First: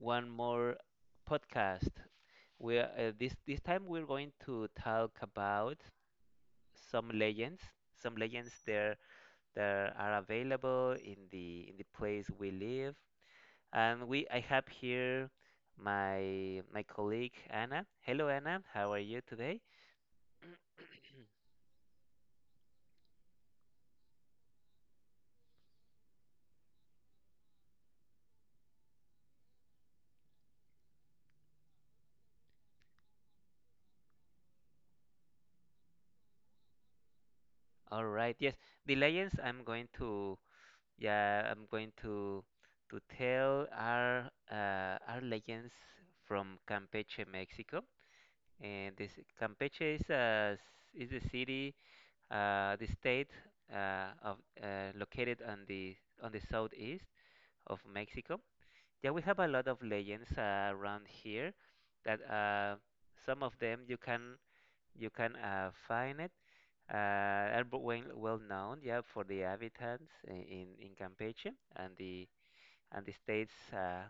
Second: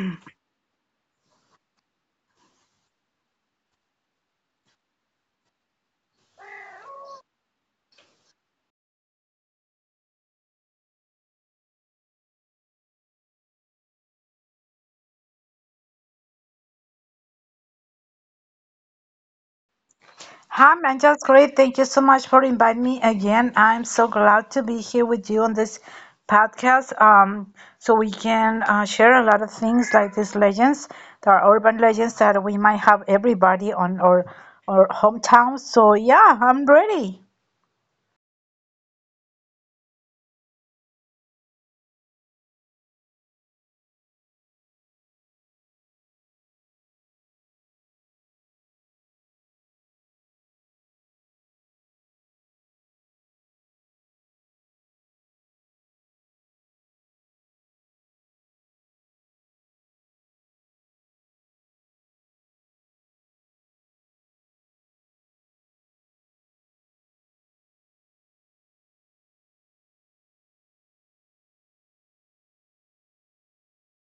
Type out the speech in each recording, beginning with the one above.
one more podcast. We are, this time we're going to talk about some legends, some legends there that are available in the place we live. And we I have here my colleague Anna. Hello Anna, how are you today? Hi, man. Just great. Thank you so much for inviting me again. I'm so glad to be here with you on this podcast. So we can share a lot of things like these legends. There are urban legends that we might have everybody on our hometown. So yeah, I'm ready. All right, yes. The legends I'm going to Yeah, I'm going to tell our legends from Campeche, Mexico. And this Campeche is the city, the state, of located on the southeast of Mexico. Yeah, we have a lot of legends, around here that, some of them you can find it. Uh, are well known, yeah, for the inhabitants in Campeche and the states,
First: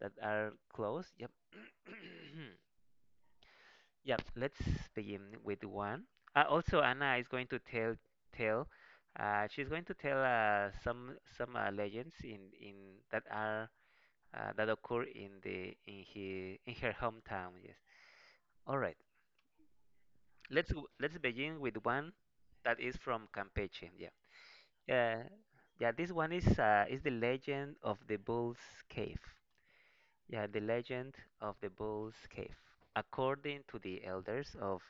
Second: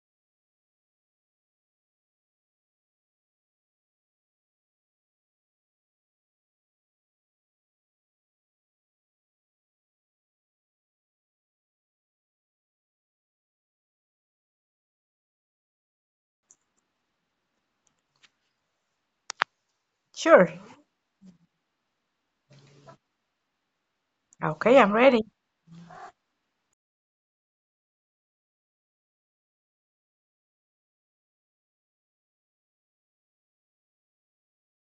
that are close. Yep. Yep. Let's begin with one. Also, Anna is going to tell. She's going to tell, some legends in that are, that occur in the in he in her hometown. Yes. All right. Sure. Let's begin with one that is from Campeche. Yeah. Okay, I'm ready. Uh, yeah. This one is the legend of the Bull's Cave. Yeah, the legend of the Bull's Cave. According to the elders of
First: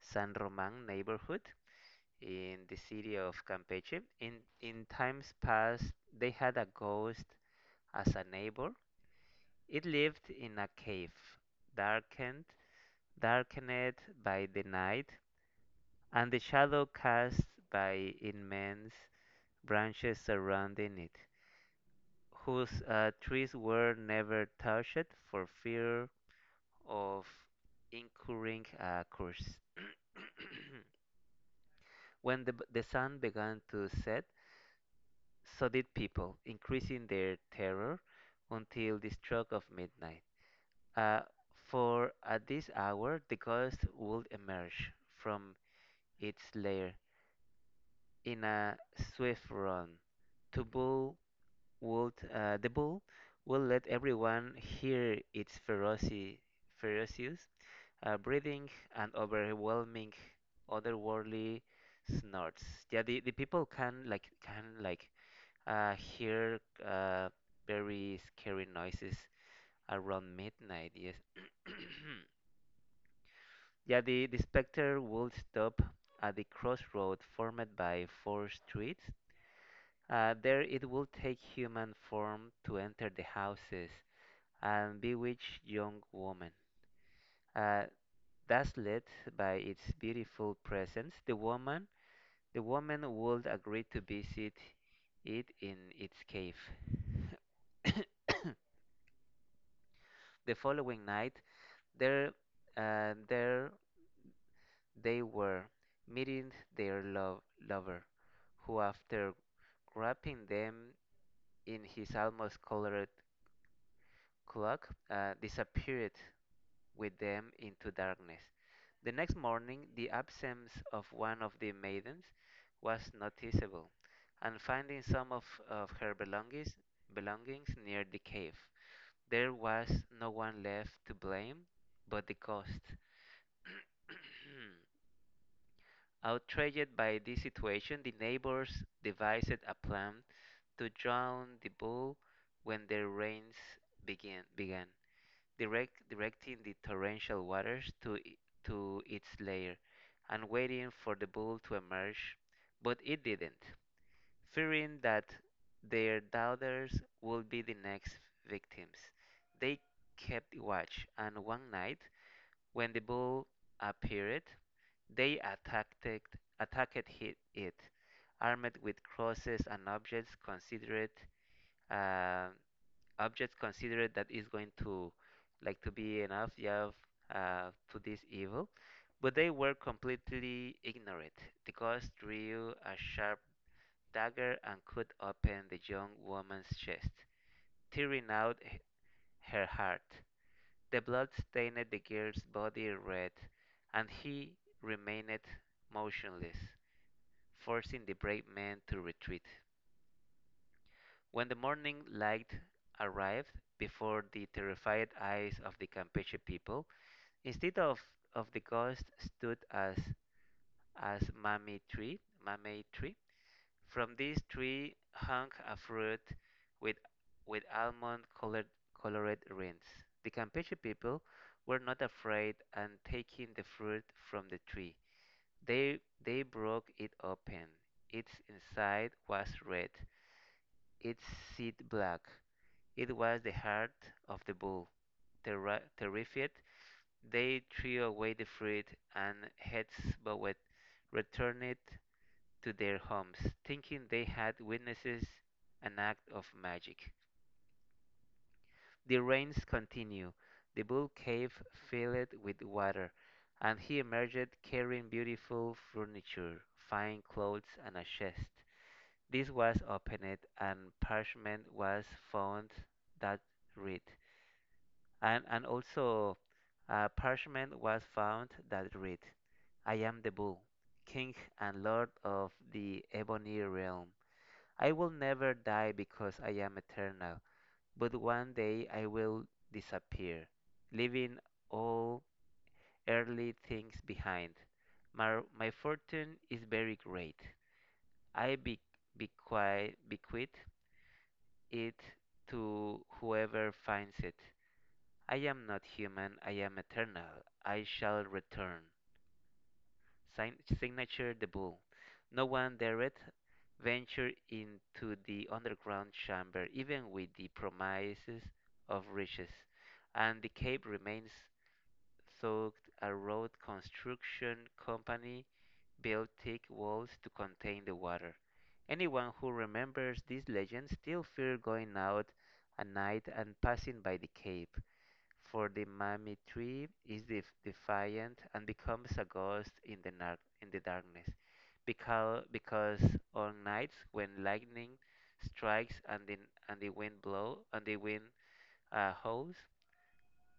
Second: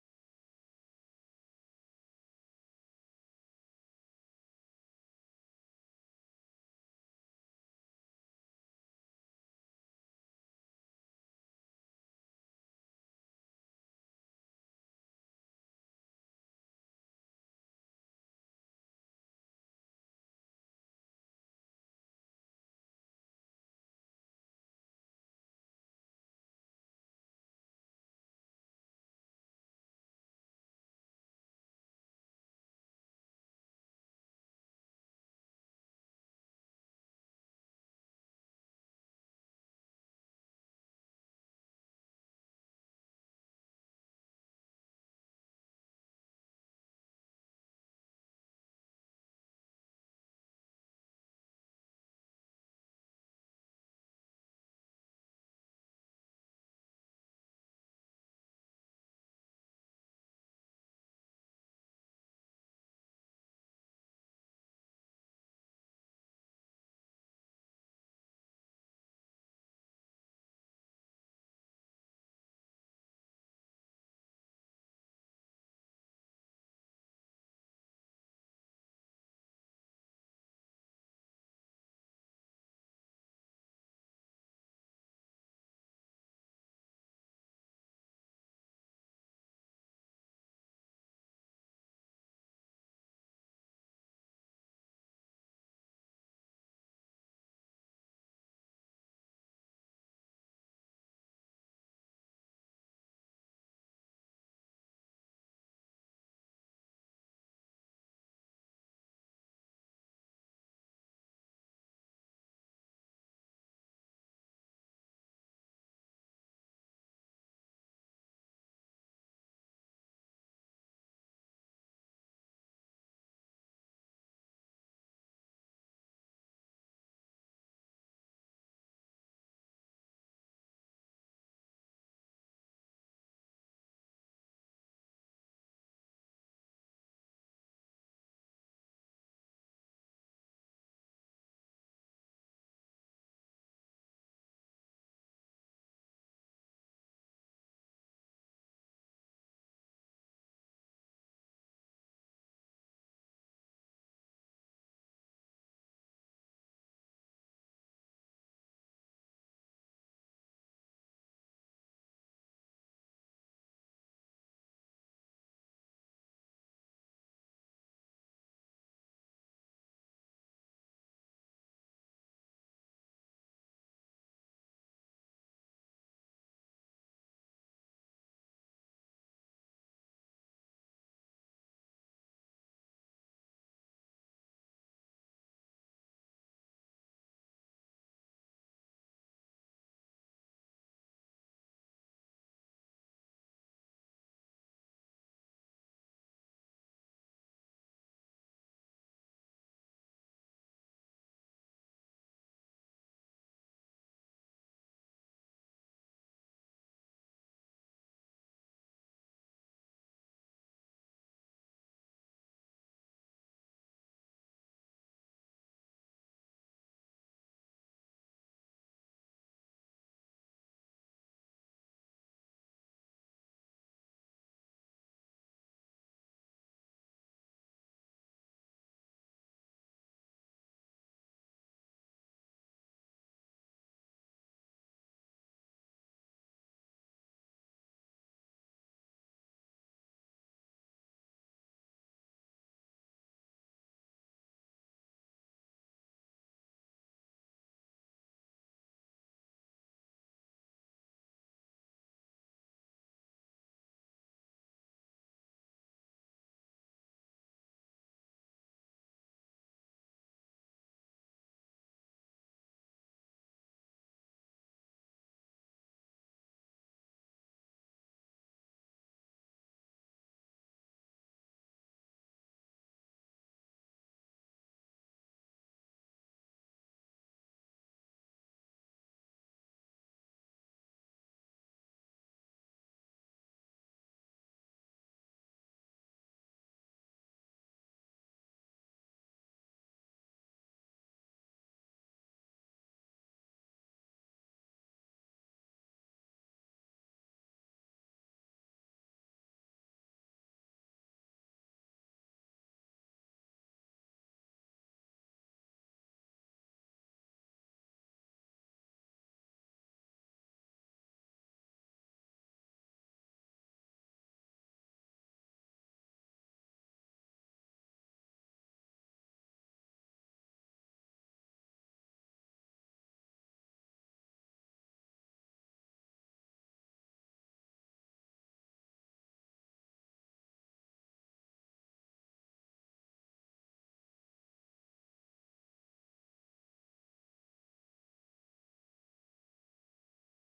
San Roman neighborhood in the city of Campeche, in times past they had a ghost as a neighbor. It lived in a cave, darkened, darkened by the night and the shadow cast by immense branches surrounding it, whose, trees were never touched for fear of incurring a curse. When the sun began to set, so did people, increasing their terror until the stroke of midnight. Uh, for at this hour, the ghost would emerge from its lair in a swift run. To bull the bull will let everyone hear its ferocious, breathing and overwhelming, otherworldly snorts. Yeah, the people can, like, hear, uh, very scary noises around midnight. Yes. Yeah, the specter would stop at the crossroad formed by four streets. There it will take human form to enter the houses and bewitch young woman. Uh, thus led by its beautiful presence, the woman would agree to visit it in its cave. The following night, there, there they were, meeting their lover, who, after wrapping them in his almost colored cloak, disappeared with them into darkness. The next morning, the absence of one of the maidens was noticeable, and finding of her belongings near the cave, there was no one left to blame but the ghost. Outraged by this situation, the neighbors devised a plan to drown the bull when the rains begin. began, directing the torrential waters to its lair and waiting for the bull to emerge, but it didn't. Fearing that their daughters would be the next victims, they kept watch, and one night when the bull appeared, they attacked it, attacked hit- it, armed with crosses and uh, objects considered that is going to, like, to be enough, yeah, to this evil. But they were completely ignorant. The ghost drew a sharp dagger and cut open the young woman's chest, tearing out her heart. The blood stained the girl's body red, and he remained motionless, forcing the brave men to retreat. When the morning light arrived before the terrified eyes of the Campeche people, instead of, of the ghost stood as Mammy Tree. From this tree hung a fruit with with almond-colored colored rings. The Campeche people were not afraid, and taking the fruit from the tree, they broke it open. Its inside was red, its seed black. It was the heart of the bull. Terrified, they threw away the fruit and, heads bowed, returned to their homes, thinking they had witnesses an act of magic. The rains continued. The bull cave filled with water, and he emerged carrying beautiful furniture, fine clothes, and a chest. This was opened, and parchment was found that read, and also parchment was found that read, "I am the bull, king and lord of the ebony realm." I will never die because I am eternal, but one day I will disappear, leaving all earthly things behind. My fortune is very great. I bequeath it to whoever finds it. I am not human, I am eternal. I shall return. Signature, the bull. No one dared venture into the underground chamber, even with the promises of riches, and the cave remains thought a road construction company built thick walls to contain the water. Anyone who remembers this legend still fears going out at night and passing by the cave, for the Mami tree is defiant and becomes a ghost in the darkness. Because on nights when lightning strikes and the wind, howls,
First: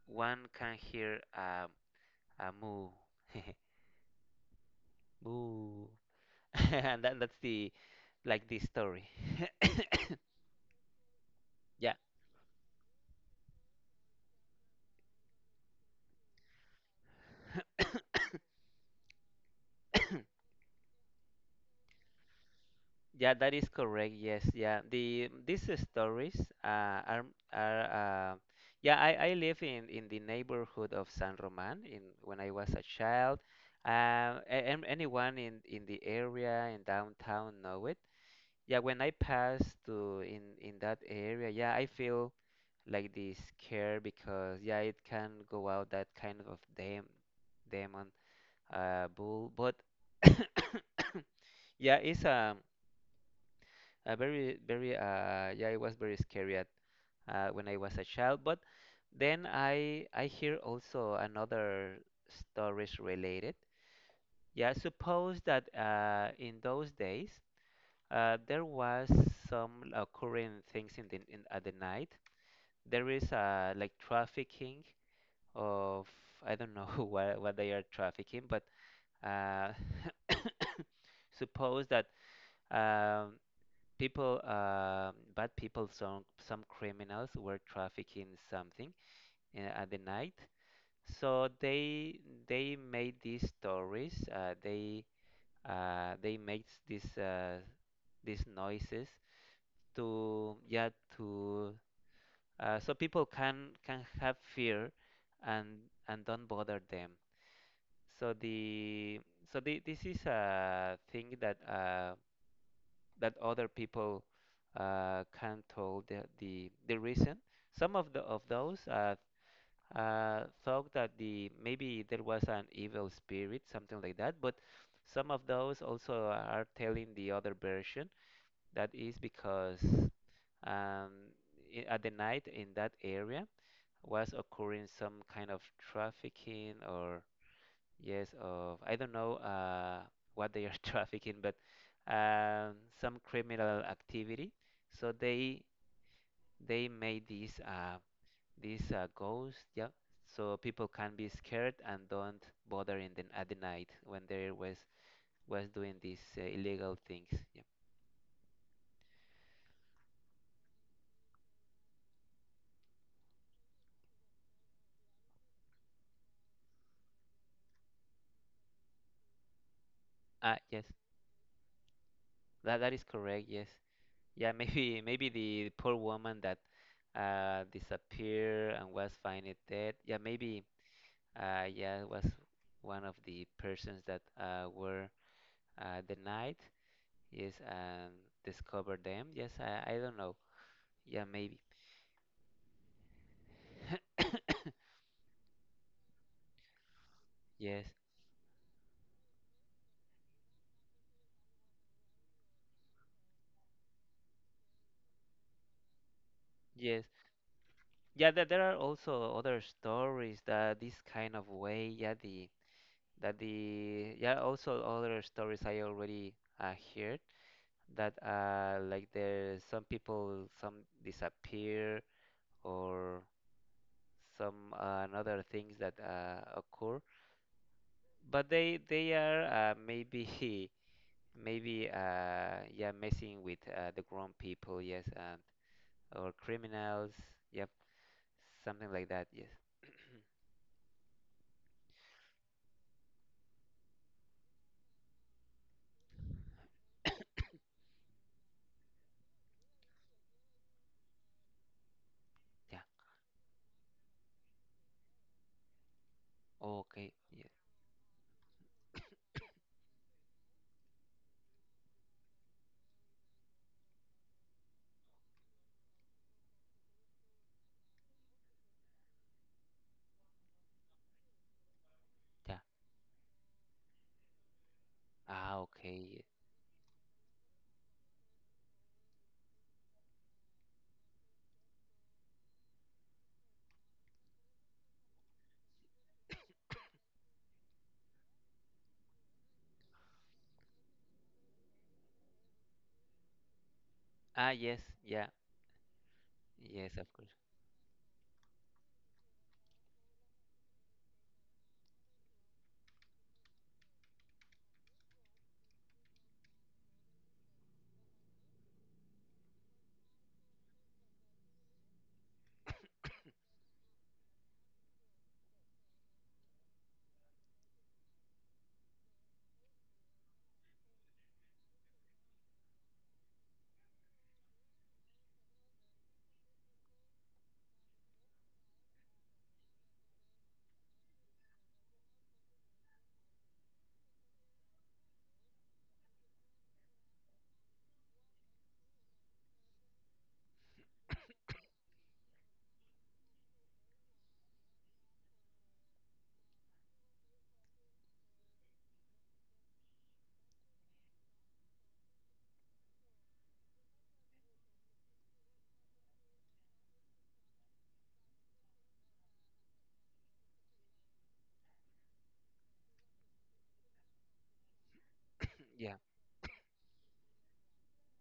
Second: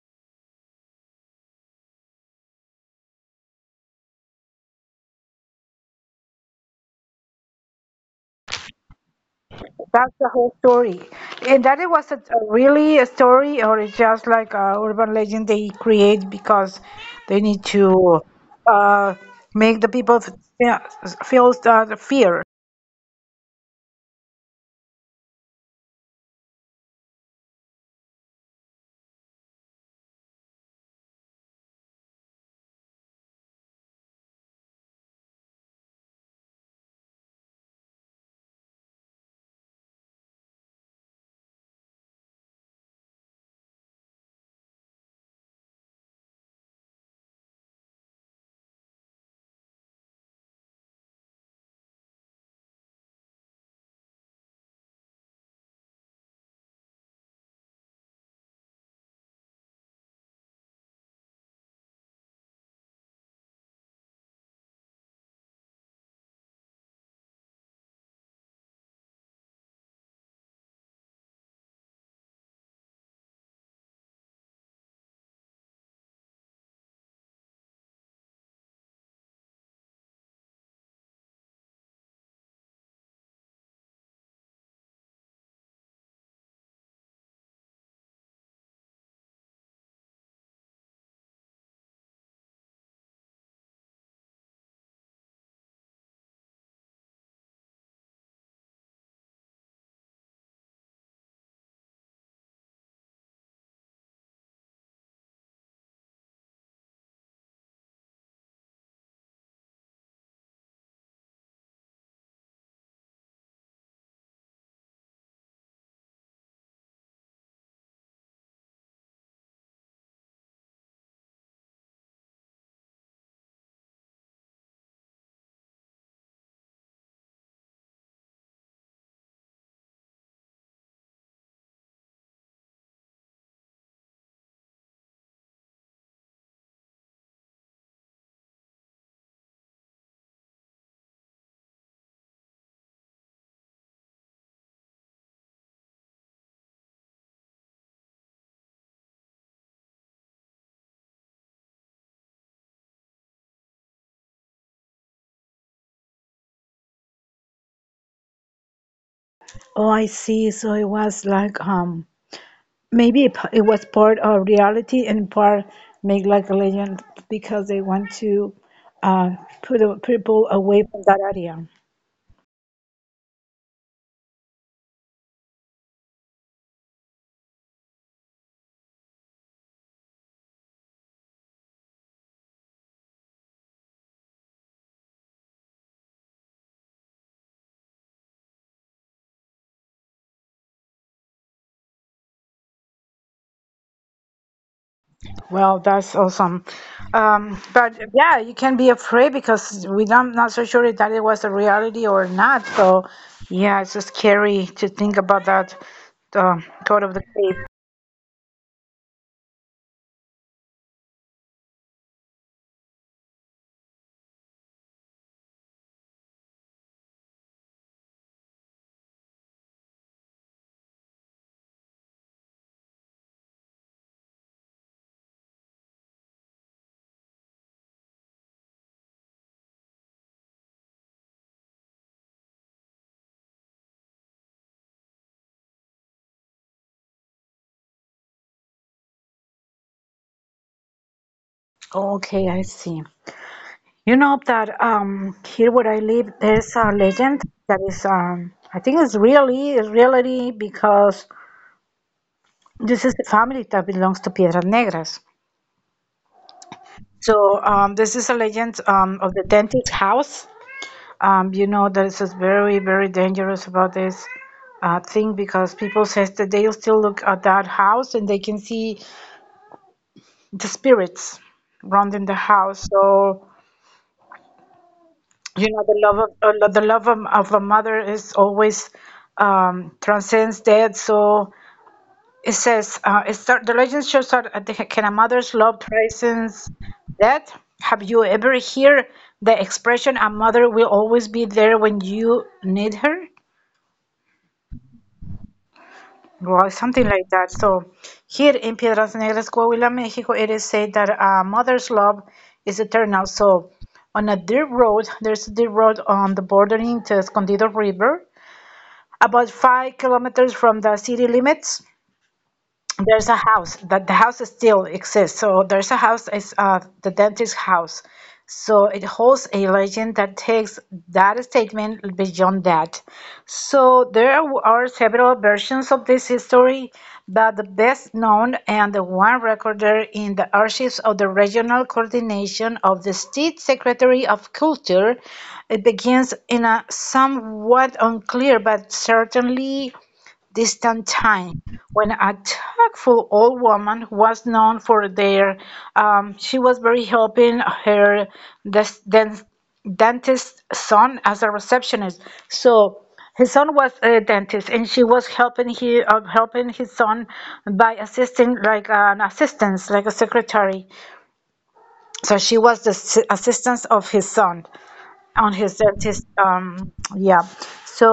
one can hear, a moo, moo, and that, that's the like, the story. That's the whole story. And that it Yeah. was a really a story, or it's just like a urban legend they create because they need to uh, make the people feel that fear. Yeah, that is correct. Yes, yeah. These stories, uh, are are yeah. I live in the neighborhood of San Roman in when I was a child. Um, and anyone in the area in downtown know it. Yeah, when I pass to in that area, yeah, I feel like this scare because, yeah, it can go out that kind of demon, bull. But yeah, yeah, it was very scary when I was a child. But then I hear also another stories related. Yeah, suppose that, in those days, there was some occurring things at the night. There is, like, trafficking of I don't know what they are trafficking, but, uh, suppose that, um, people bad people, some criminals were trafficking something, at the night. So they made these stories, they made these noises to, yeah, to so people can have fear and don't bother them. So the so the, this is a thing that, that other people, can tell the reason. Some of the of those, thought that the maybe there was an evil spirit, something like that. But some of those also are telling the other version, that is because, um, at the night in that area was occurring some kind of trafficking or... Yes, of, I don't know, what they are trafficking, but, um, some criminal activity. So they made these, ghosts, yeah. So people can be scared and don't bother in the at the night when they was doing these, illegal things. Yeah. Oh, I see. So it was like maybe it was part of reality and part make like a legend because they want to uh put people Ah, away yes, from that area. that is correct. Yes, yeah. Maybe the poor woman that, disappeared and was found dead. Yeah, maybe. Yeah, it was one of the persons that, were, denied. Yes, and discovered them. Yes, I don't know. Yeah, maybe. Well, that's awesome. Um, Yes, but yeah, you can be afraid because we don't not so sure that it was a reality or not. So yeah, it's just scary to think about that yes. God of the cave. Yeah, there are also other stories that this kind of way, yeah, the that the yeah, also other stories I already, heard that, like, there some people some disappear or some, another things that, occur, but they are, maybe, maybe, yeah, messing with, the grown people, yes, or criminals, yep, something like that, yes. Okay, I see. You know that here where I live, there's a legend that is I think it's really it's reality because Yeah, this is the family that belongs to Piedras Negras. okay. Yeah, So this is a legend of the dentist house. You know, this is very, very dangerous about this thing because people says that they'll still look at that house and they can see the spirits around in the yeah. house. So, Ah, you know, okay, yeah. The love of a mother is always transcends death. So it says it start, the legend shows that at the, can a mother's love transcends death? Have you ever heard the expression "a mother will always be there when you need her"? Ah, yes, yeah. Well, Yes, something of course. like that. So here in Piedras Negras, Coahuila, Mexico, it is said that a mother's love is eternal. So on a dirt road, there's a dirt road on the bordering to Escondido River, about 5 kilometers from the city limits. There's a house that the house still exists. So there's a house is the dentist's house. So it holds a legend that takes that statement beyond that. So there are several versions of this story, but the best known and the one recorded in the archives of the regional coordination of the state secretary of culture, it begins in a somewhat unclear but certainly distant time when a tactful old woman was known for their she was very helping her des- den- dentist son as a receptionist. So his son was a dentist and she was helping he helping his son by assisting like an assistance like a secretary. So she was the assistance of his son on his Yeah. dentist yeah. So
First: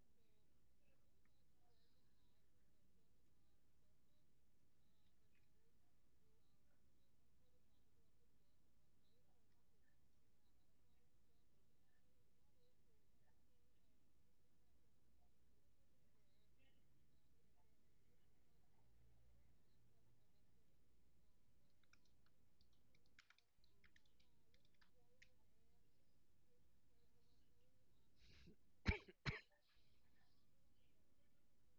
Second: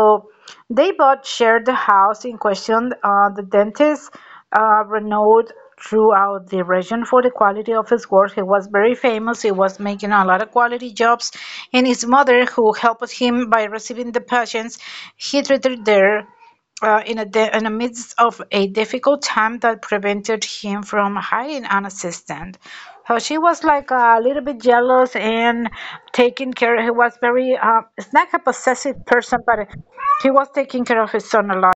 they both shared the house in question, the dentist, renowned throughout the region for the quality of his work. He was very famous. He was making a lot of quality jobs and his mother who helped him by receiving the patients he treated there, in, in the midst of a difficult time that prevented him from hiring an assistant. So she was like a little bit jealous and taking care. He was very, it's not a possessive person, but he was taking care of his son a lot.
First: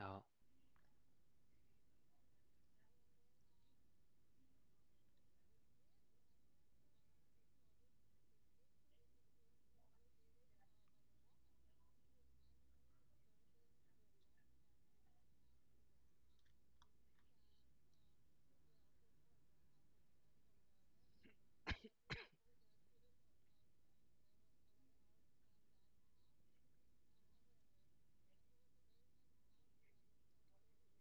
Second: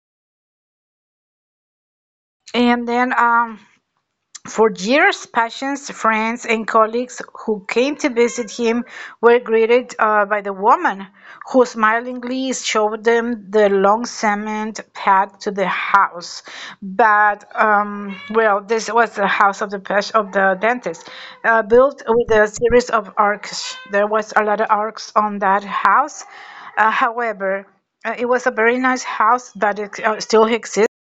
Oh, And then for years, patients, friends, and colleagues who came to visit him were greeted by the woman, who smilingly showed them the long cement path to the house. But well, this was the house of the of the dentist, built with a series of arcs. There was a lot of arcs on that house. However, it was a very nice house that still exists.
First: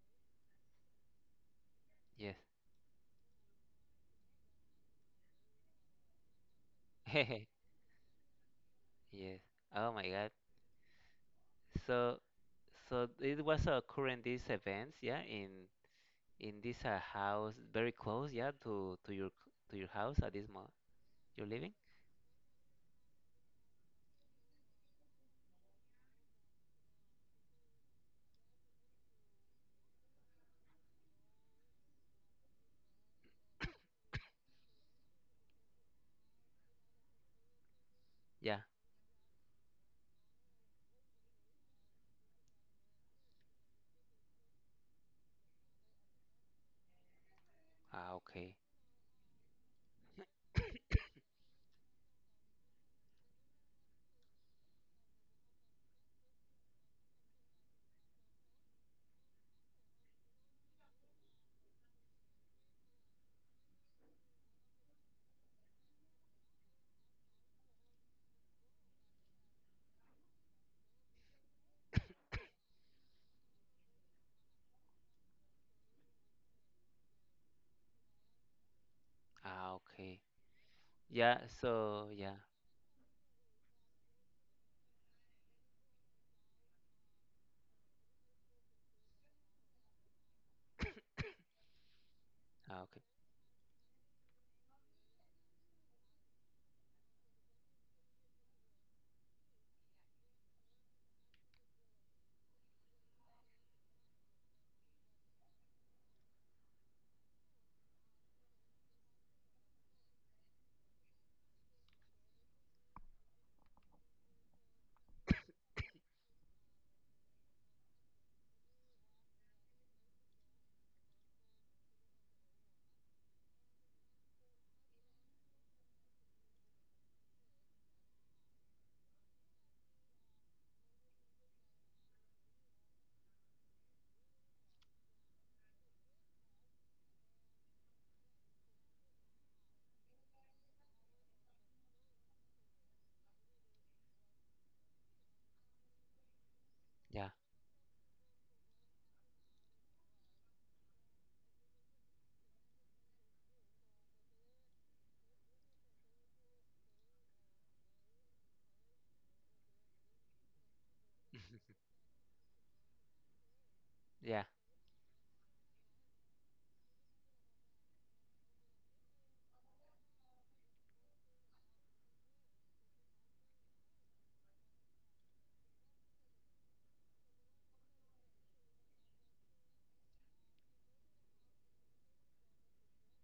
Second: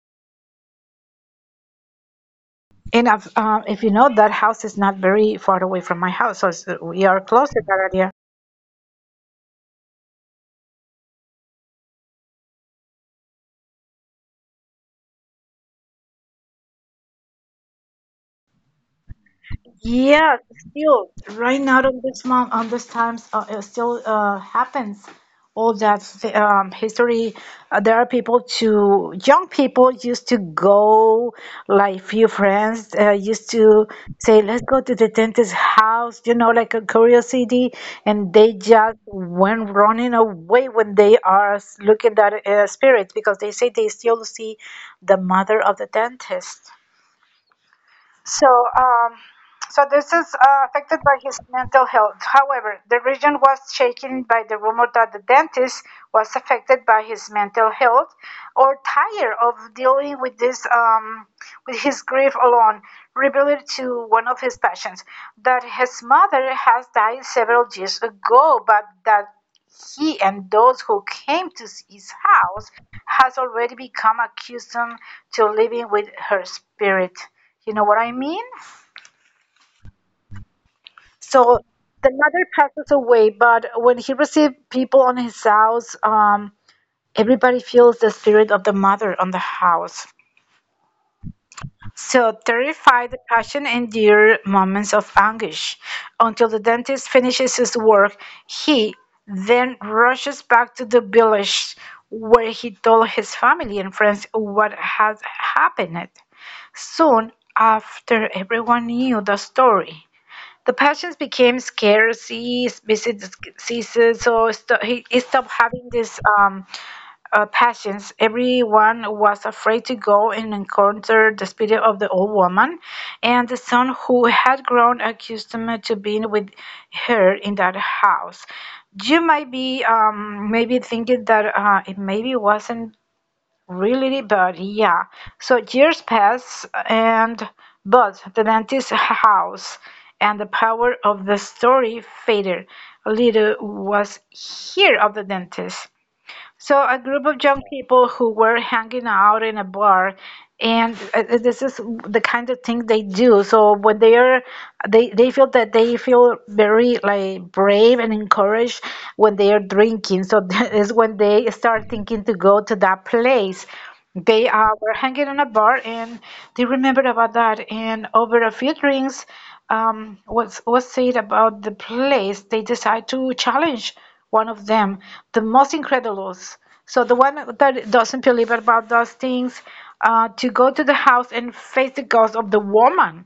yes. And I've, if you know, that house is not very far away from my house, so we are close to that area. Yes. Oh my God. So it was occurring these events, yeah, in this, house very close, yeah, to your house at Yeah, this moment still you're right living. now on this month on this times it still happens. All that history, there are people to young people used to go like few friends used to say, "Let's go to the dentist's house," you know, like a curiosity, and they Yeah. just went running away when they are looking at spirit because they say they still see the mother of the dentist. Ah, So, okay. um, so this is affected by his mental health. However, the region was shaken by the rumor that the dentist was affected by his mental health or tired of dealing with this, with his grief alone, revealed to one of his patients that his mother has died several years ago, but that he and those who came to his house has already become accustomed to living with her spirit. You know what I mean? Ah, okay. Yeah, So so the yeah. mother passes away, but when he received people on his house, everybody feels the spirit of the mother on the house. So Ah, okay. terrified, the patient endure moments of anguish until the dentist finishes his work. He then rushes back to the village where he told his family and friends what had happened. Soon after, everyone knew the story. The patients became scarce, ceased, so he stopped having this passions. Everyone was afraid to go and encounter the spirit of the old woman, and the son who had grown accustomed to being with her in that house. You might be maybe thinking that it maybe wasn't really, but yeah. So years pass, and but the dentist's house and the power of the story faded. Little was here of the dentist. So a group Yeah. of young people who were hanging out in a bar, and this is the kind of thing they do. So when they are, they feel that they feel very like brave and encouraged when they are drinking. So that is when they start thinking to go to that place. Yeah. They were hanging in a bar, and they remembered about that. And over a few drinks, what's said about the place, they decide to challenge one of them, the most incredulous. So the one that doesn't believe about those things, to go to the house and face the ghost of the woman.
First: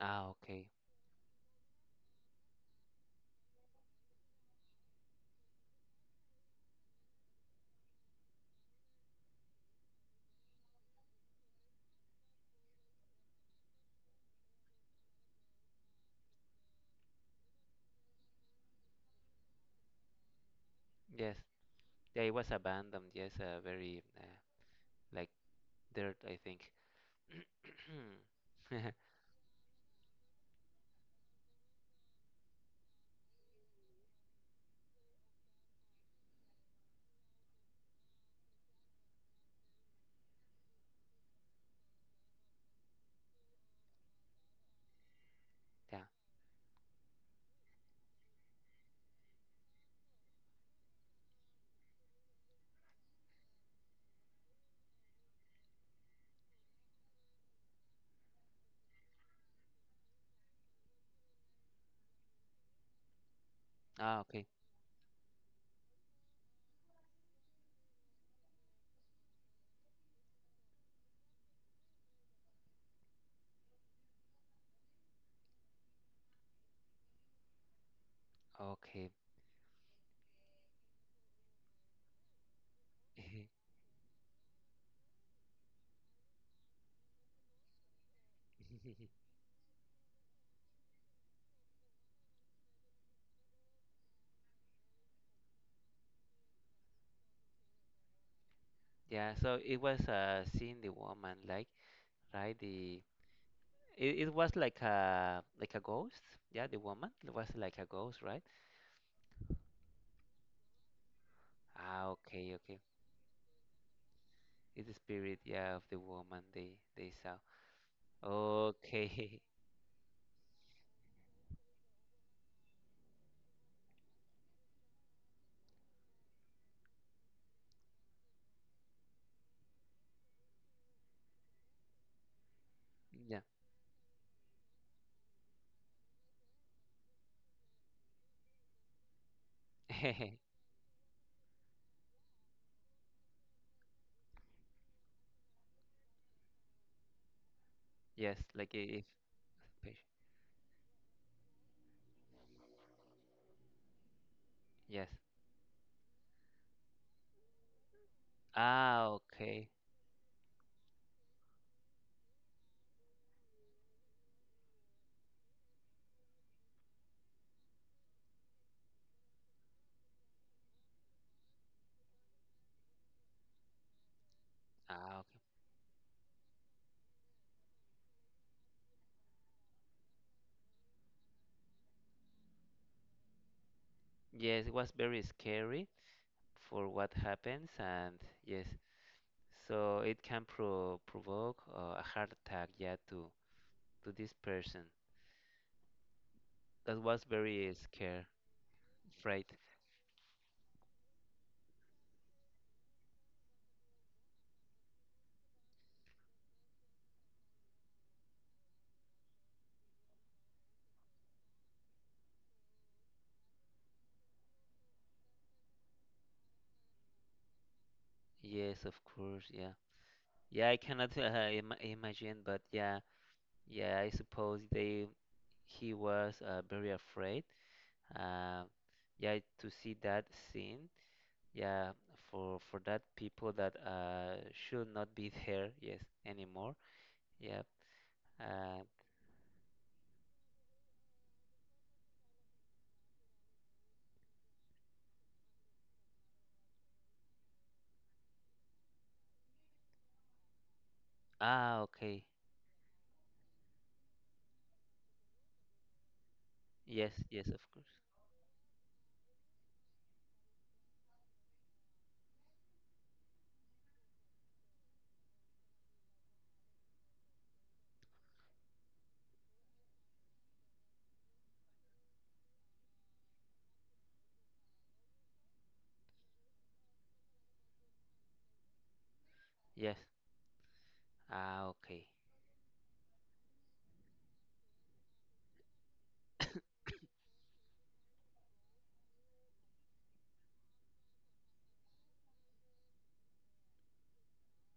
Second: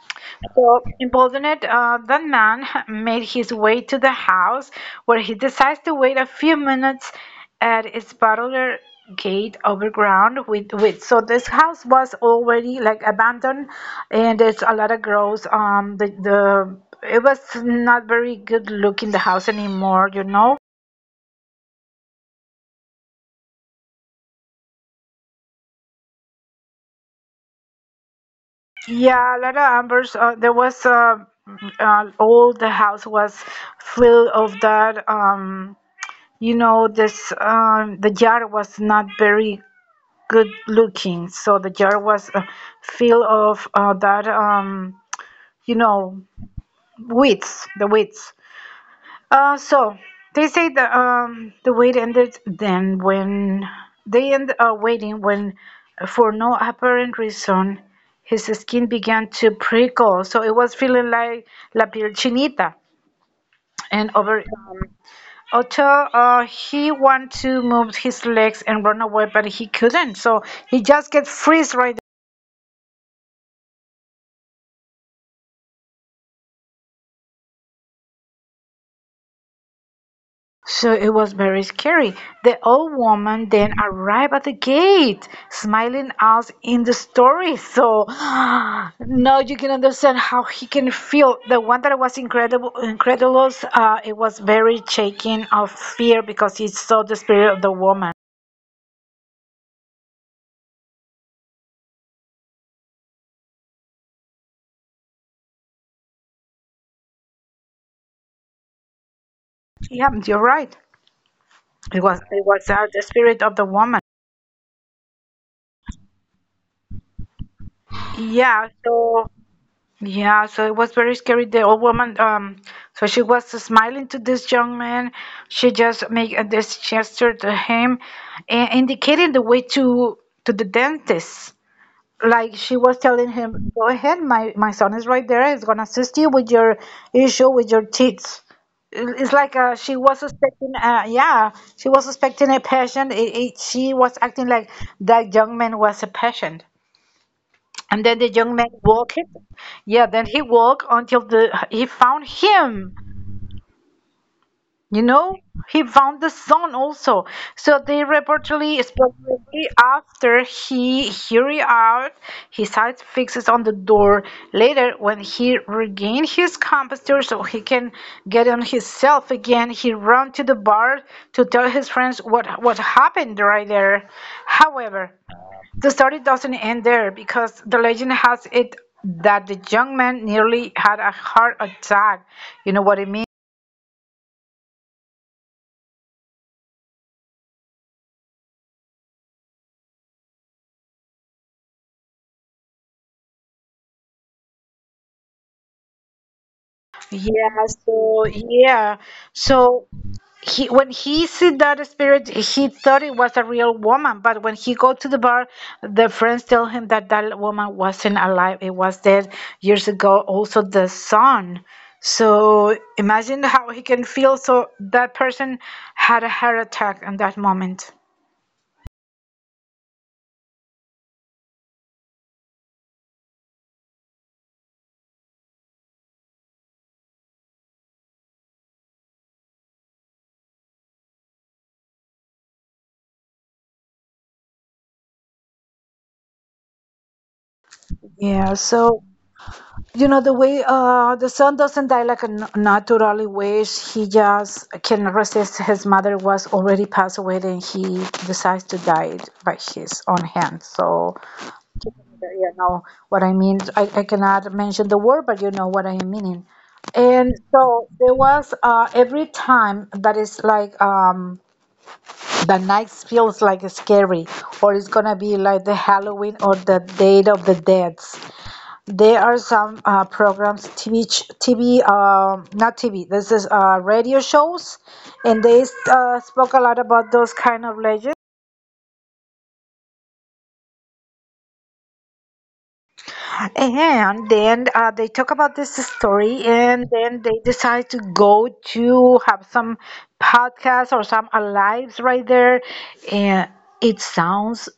Ah, okay. So emboldened, that man made his way to the house, where he decides to wait a few minutes at its parlor gate overground with so this house was already like abandoned and there's a lot of growth the it was not very good looking the house anymore, you know. Yes. Yeah, it was abandoned. Yes, very, like, dirt, I think. Yeah, a lot of embers. There was all the house was full of that. You know, this the jar was not very good looking, so the jar was full of that. You Yeah. know, weeds, the weeds. So they say the wait ended then when they end waiting when, for no apparent reason, his skin began to prickle. So it was feeling like la piel chinita, and Ah, over. okay. Otto, he wanted to move his legs and run away, but he couldn't. So he just get freeze right. Okay. So it was very scary. The old woman then arrived at the gate, smiling us in the story. So now you can understand how he can feel. The one that was incredible, incredulous, it was very shaking of fear because he saw the spirit of the woman. Yeah, so it was seeing the woman, like, right, the it was like a ghost. Yeah, the woman was like a ghost, right? Yeah, you're right. It Ah, was it okay, was okay. The spirit of the woman. It's the spirit, yeah, of the woman they saw. Yeah. So Okay. yeah, so it was very scary. The old woman, so she was smiling to this young man. She just made this gesture to him, and indicating the way to the dentist. Like she was telling Yeah. him, "Go ahead, my son is right there. He's gonna assist you with your issue with your teeth." It's like she was suspecting. Yeah, she was suspecting a patient. She was acting like that young man was a patient. And then the Yes, young man like, if walked. Yeah, patient. then he walked until the he found him. You Yes. know, he found the son also. So they reportedly, Ah, especially okay. after he hurried out, his eyes fixes on the door. Later, when he regained his composure, so he can get on himself again, he ran to the bar to tell his friends what happened right there. However. Ah, okay. The story doesn't end there because the legend has it that the young man nearly had a heart attack. You know what I mean? Yes, it was very scary for what happens, and yes. So it can provoke, a heart attack, yeah, to this person. That was Yeah, very so scare. yeah. Fright. So he when he see that spirit, he thought it was a real woman, but when he go to the bar, the friends tell him that that woman wasn't alive. It was dead years ago. Also the son. So imagine how he can feel. So that person had a heart attack in that moment. Yes, of course, yeah. Yeah, I cannot Im imagine, but yeah, yeah, I suppose they he was, very afraid. Um, yeah, to see that scene, yeah, for that people that, should not be there, yes, anymore. Yeah. Yeah, Uh, so the way the son doesn't die like a naturally wish, he just can resist. His mother was already passed away and he decides to die by his own hand. So, ah, okay. you know what I mean? I cannot mention the word, but you know what I am meaning. Yes, And yes, of course. so there was every time that is like the night feels like scary, or it's gonna be like the Halloween or the date of the dead. There are some programs, TV, not TV. This is radio shows, and they spoke a lot about those kind of legends. Yes. Okay. And then they talk about this story, and then they decide to go to have some podcasts or some lives right there, and it sounds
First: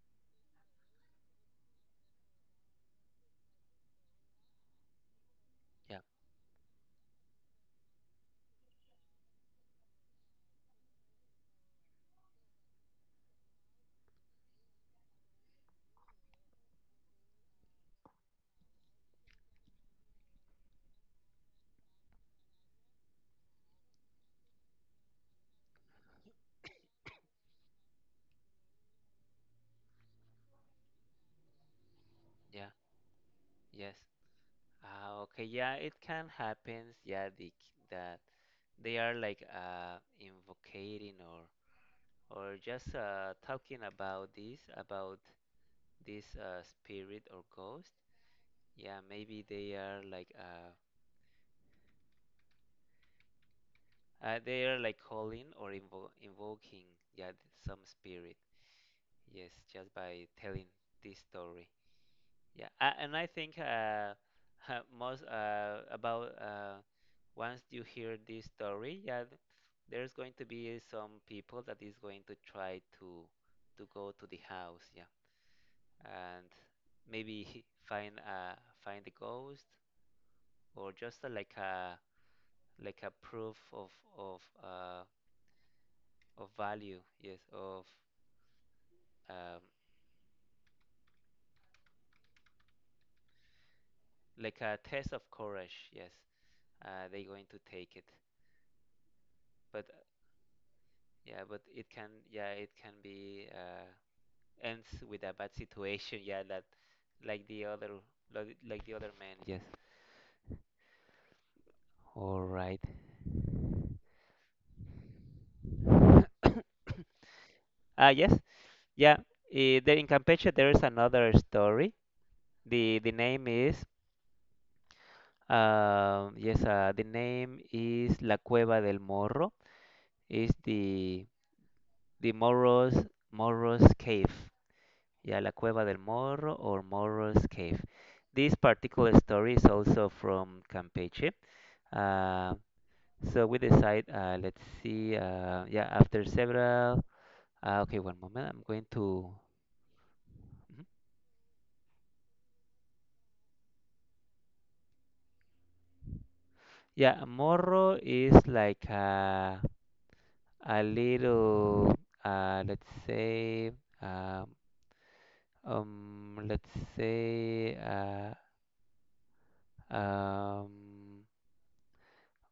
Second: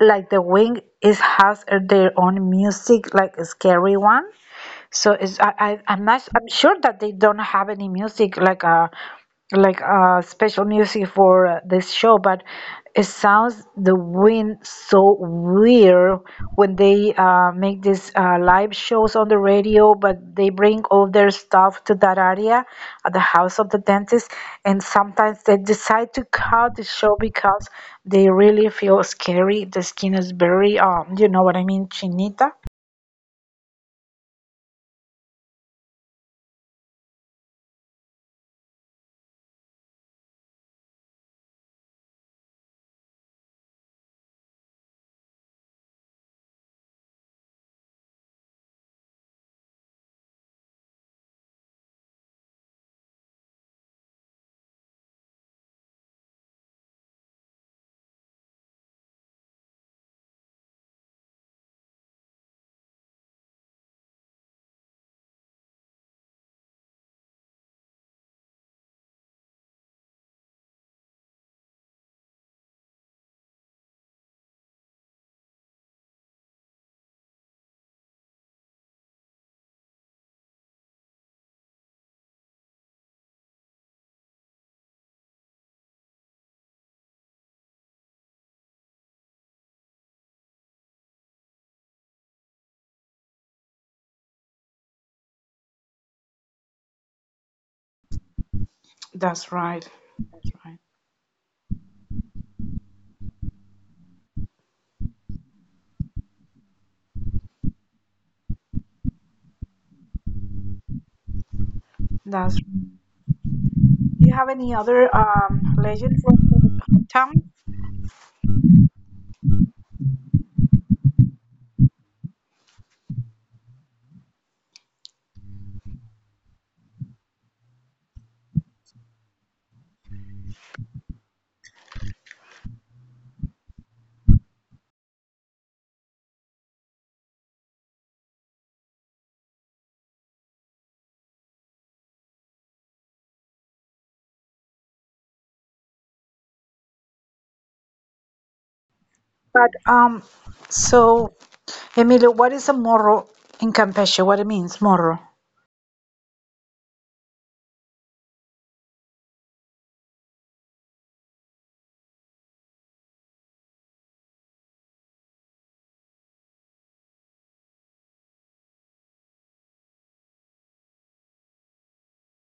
like the wing is has their own music, like a scary one. So is I Yeah, I'm not I'm sure that they don't have any music like a special music for this show, but it sounds the wind so weird when they make these live shows on the radio, but they bring all their stuff to that area at the house of the dentist, and sometimes they decide to cut the show because they really feel scary. The skin is very you know what I mean, chinita. yeah, yes. Ah, okay. Yeah, it can happen. Yeah, that they are like invocating or just talking about this spirit or ghost. Yeah, maybe they are like calling or invoking, yeah, some spirit. Yes, just by telling this story. Yeah, and I think most about once you hear this story, yeah, there's going to be some people that is going to try to go to the house, yeah, and maybe find find the ghost or just like a proof of of of value, yes, of um, like a test of courage, yes. They're going to take it, That's right. but That's right. yeah, but it can, yeah, it can be ends with a bad situation, yeah, that like the other, like the other man, yes. All That's right. right. Do you have any other legend from your hometown? Ah, yes, yeah. Eh, there in Campeche, there is another story. The name is yes, the name is La Cueva del Morro. Is the The Morro's Morro's Cave. Yeah, La Cueva del Morro or Morro's Cave. This particular story is also from Campeche. Uh, so we decide, let's see, yeah, after several, okay, one moment, I'm going to... But um, Mhm. so Emilio, what is a morro in Campeche? What it means, morro? Yeah, Morro is like a little, uh, let's say, um, let's say, um,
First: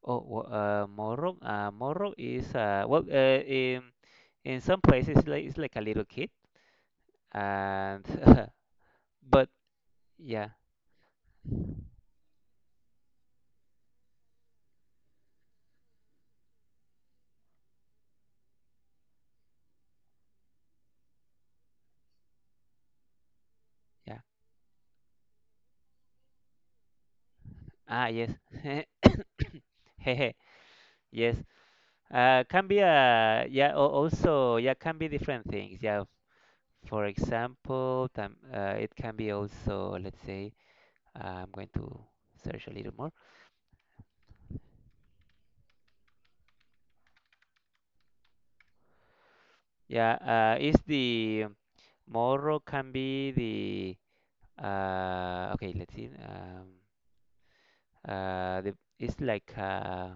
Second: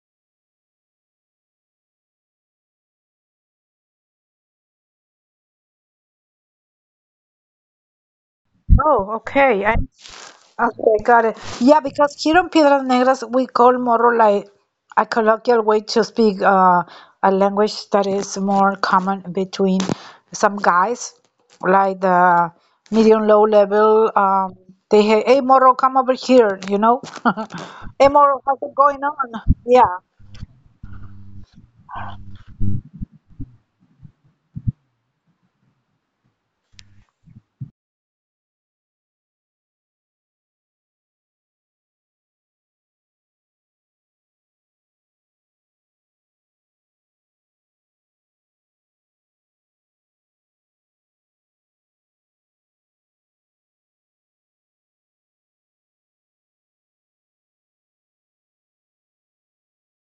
oh, Moro, Moro is well, in some places it's like a little kid, and Oh, but okay. I. yeah, Okay, got it. Yeah, because here in Piedras Negras, we call more like a colloquial way to speak a language that is more common between some guys, like the medium low level. yeah. They hey Moro, come over here, you know? Ah, Hey yes, Moro, how's it going on? Yeah, hehe, yes. Can be yeah. Also, yeah, can be different things. Yeah. For example, it can be also. Let's say I'm going to search a little more. Yeah. Is the Moro can be the Okay, let's see. It's like uh,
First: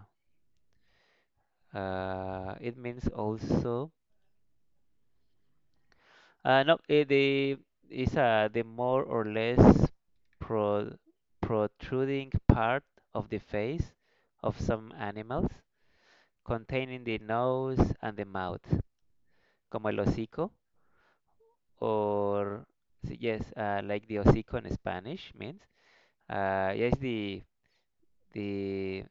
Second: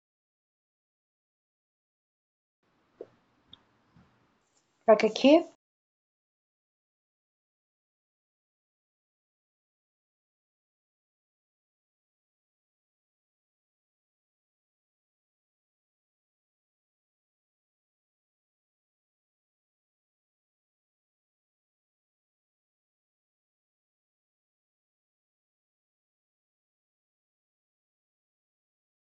uh, it means also. like a kid. No, the more or less pro, protruding part of the face of some animals, containing the nose and the mouth, como el hocico, or yes, like the hocico in Spanish means. Yes, the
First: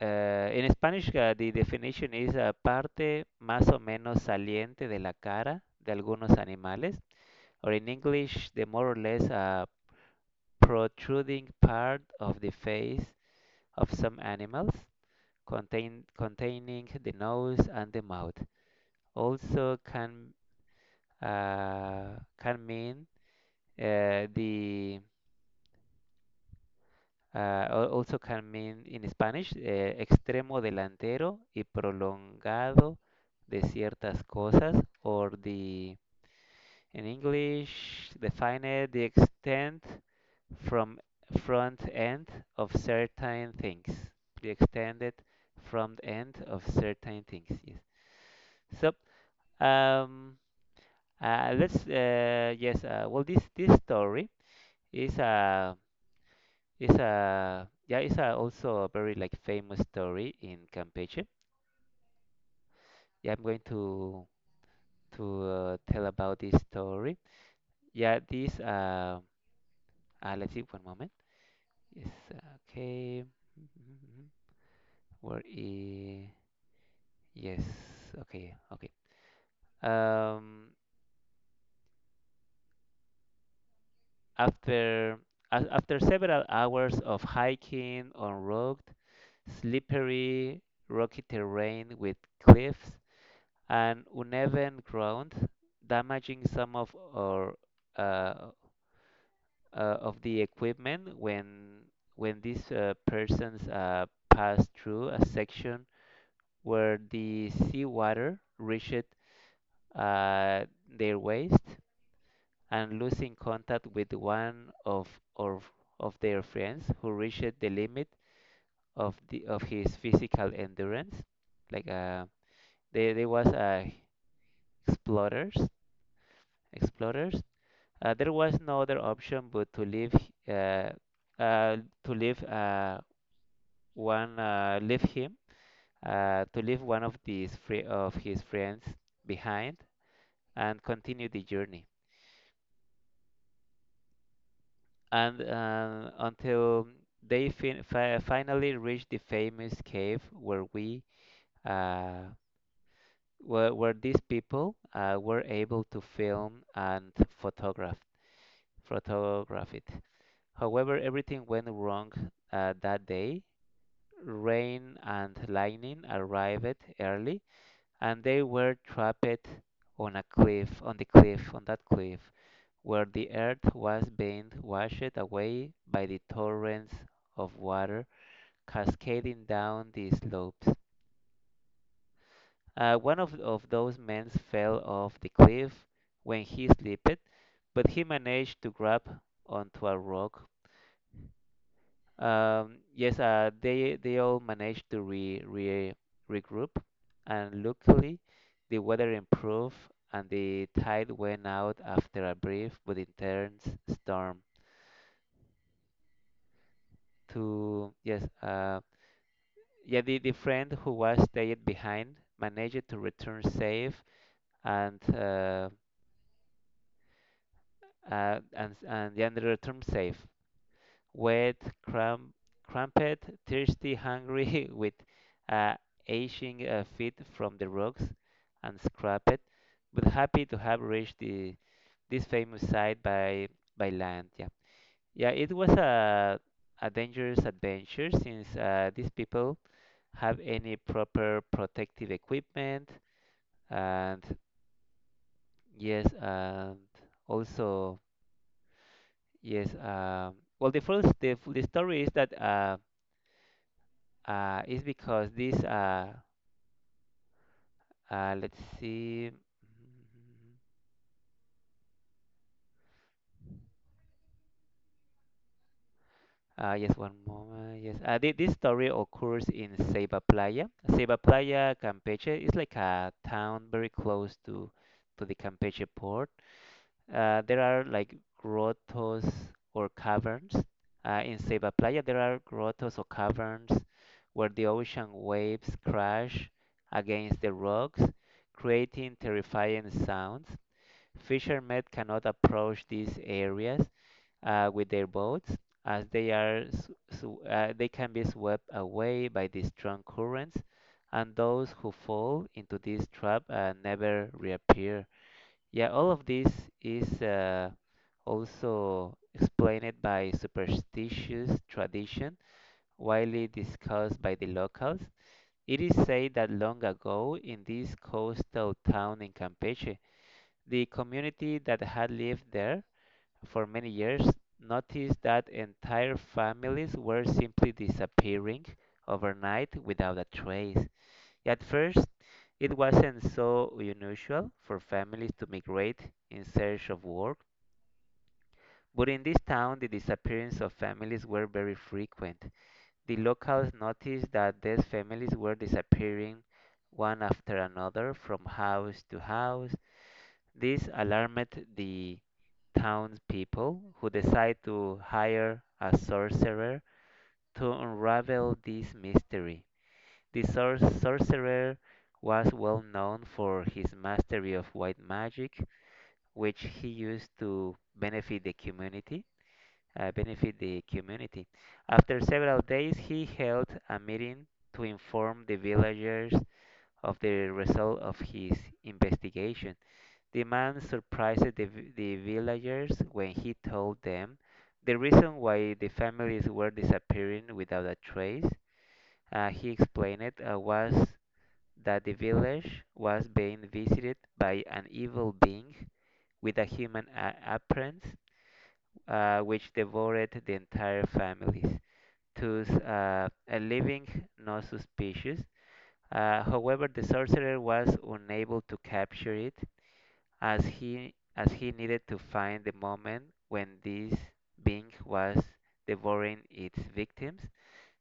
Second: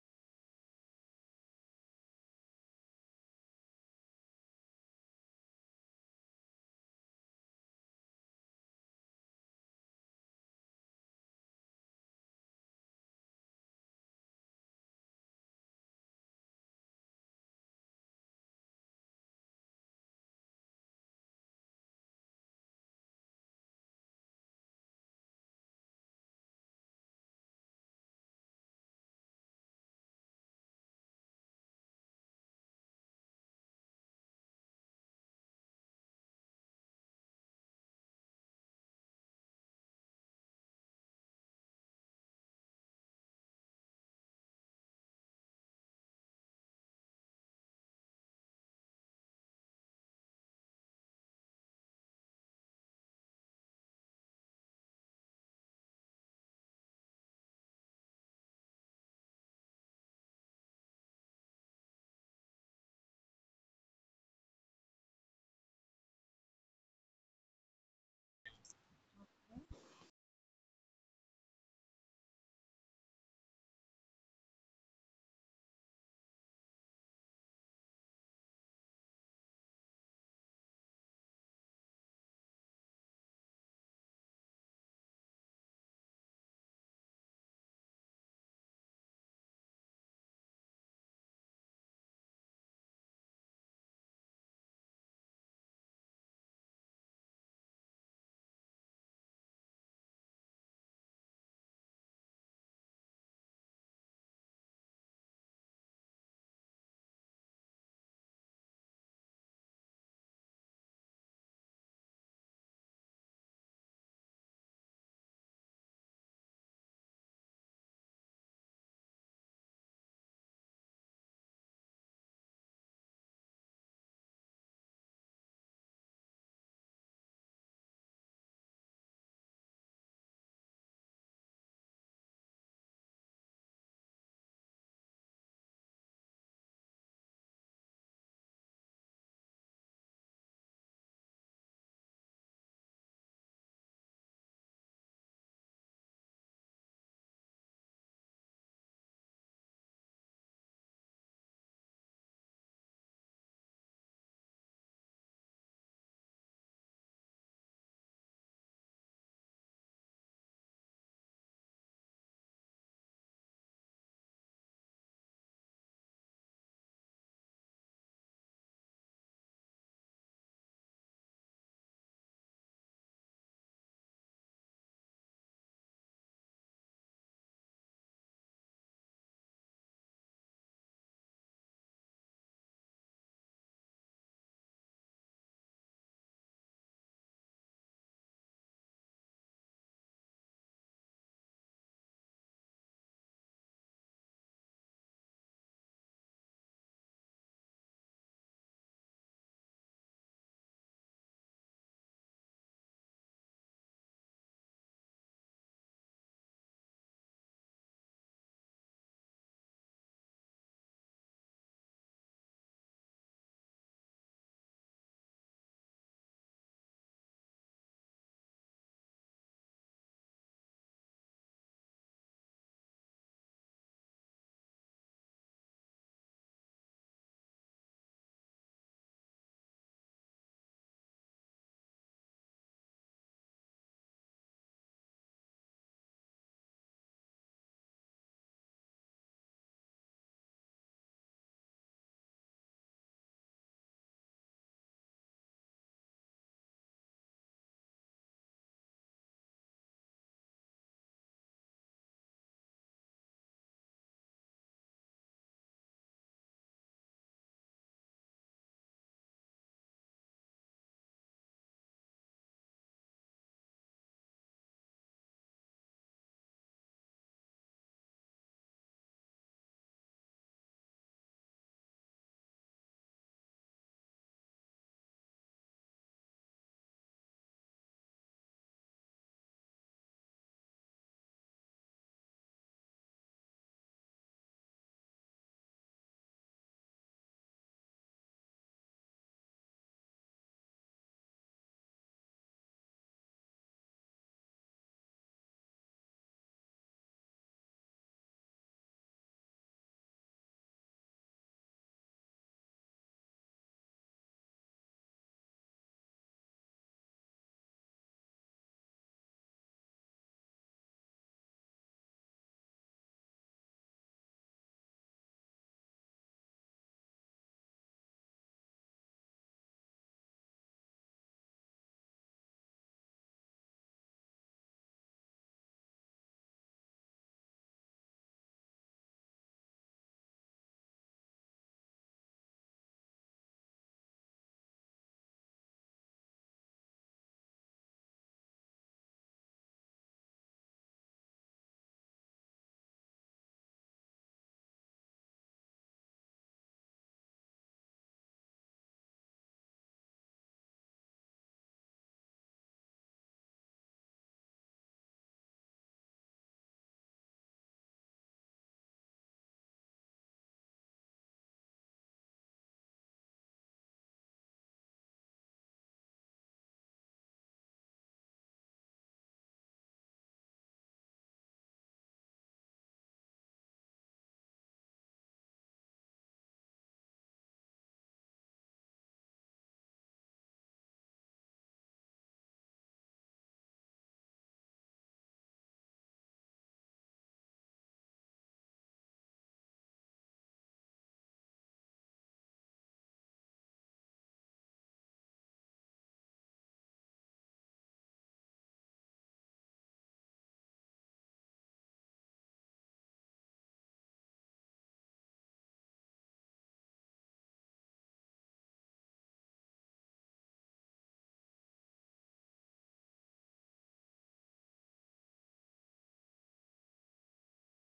In Spanish, the definition is a parte más o menos saliente de la cara de algunos animales, or in English, the more or less protruding part of the face of some animals, containing the nose and the mouth. Also, can mean uh, the also can mean in Spanish, eh, extremo delantero y prolongado de ciertas cosas, or the, in English, define the extent from front end of certain things. The extended front end of certain things. Yes. So, um, let's, yes, well, this story is a It's a yeah, it's a also a very like famous story in Campeche. Yeah, I'm going to tell about this story. Yeah, this let's see, one moment. Yes, okay. Where is yes, okay, okay. Um, After after several hours of hiking on rugged, slippery, rocky terrain with cliffs and uneven ground, damaging some of our uh, uh, of the equipment when these persons passed through a section where the seawater reached uh, their waist and losing contact with one of or of their friends who reached the limit of the of his physical endurance, like there was explorers explorers there was no other option but uh, uh, to leave one leave him to leave one of these free of his friends behind and continue the journey and until they finally reached the famous cave where we uh, where these people were able to film and photograph photograph it. However, everything went wrong that day. Rain and lightning arrived early, and they were trapped on a cliff, on the cliff, on that cliff, where the earth was being washed away by the torrents of water cascading down the slopes. One of those men fell off the cliff when he slipped, but he managed to grab onto a rock. Yes, they all managed to re re regroup, and luckily, the weather improved and the tide went out after a brief but intense storm. To Yes, yeah, the friend who was stayed behind managed to return safe and and, yeah, and return safe. Wet, cramp, cramped, thirsty, hungry, with uh, aching feet from the rocks and scraped, but happy to have reached this famous site by land. Yeah, yeah, it was a dangerous adventure since these people have any proper protective equipment, and yes, and also yes. Well the first the story is that it's because this, let's see. Mm-hmm. Yes, one moment. Yes, this story occurs in Ceiba Playa. Ceiba Playa, Campeche, is like a town very close to the Campeche port. There are like grottos or caverns. In Ceiba Playa, there are grottos or caverns where the ocean waves crash against the rocks, creating terrifying sounds. Fishermen cannot approach these areas with their boats as they are they can be swept away by the strong currents, and those who fall into this trap never reappear. Yeah, all of this is also explained by superstitious tradition, widely discussed by the locals. It is said that long ago in this coastal town in Campeche, the community that had lived there for many years noticed that entire families were simply disappearing overnight without a trace. At first, it wasn't so unusual for families to migrate in search of work, but in this town, the disappearance of families were very frequent. The locals noticed that these families were disappearing one after another from house to house. This alarmed the townspeople, who decided to hire a sorcerer to unravel this mystery. The sorcerer was well known for his mastery of white magic, which he used to benefit the community. Benefit the community. After several days, he held a meeting to inform the villagers of the result of his investigation. The man surprised the villagers when he told them the reason why the families were disappearing without a trace. He explained it was that the village was being visited by an evil being with a human appearance, which devoured the entire families, thus a living no suspicious. However, the sorcerer was unable to capture it as he needed to find the moment when this being was devouring its victims,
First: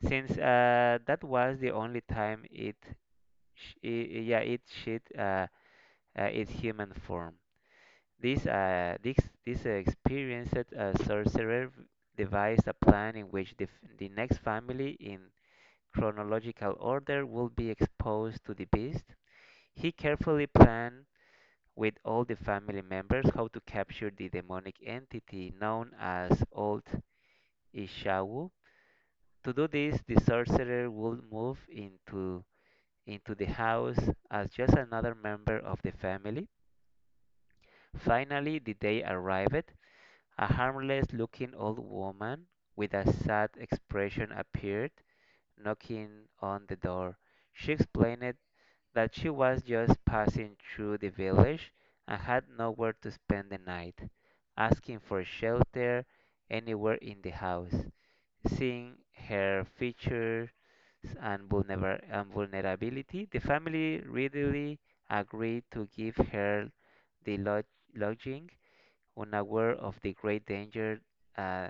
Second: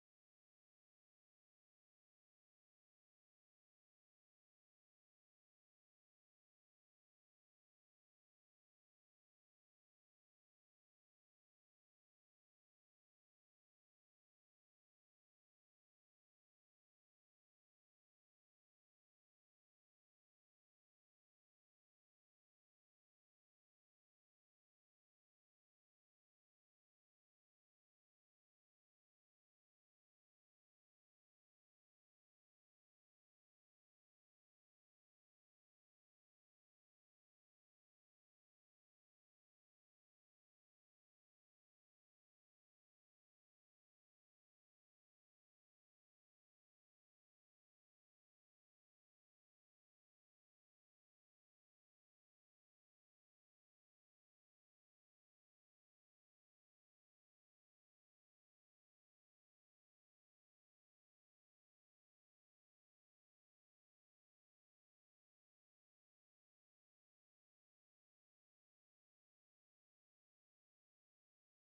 since that was the only time it, sh- I yeah, it shed its human form. This uh, this this experienced sorcerer devised a plan in which the next family in chronological order will be exposed to the beast. He carefully planned with all the family members how to capture the demonic entity known as Old Ishawu. To do this, the sorcerer will move into the house as just another member of the family. Finally, the day arrived. A harmless looking old woman with a sad expression appeared, knocking on the door. She explained that she was just passing through the village and had nowhere to spend the night, asking for shelter anywhere in the house. Seeing her features and, and vulnerability, the family readily agreed to give her the lodging, unaware of the great danger uh,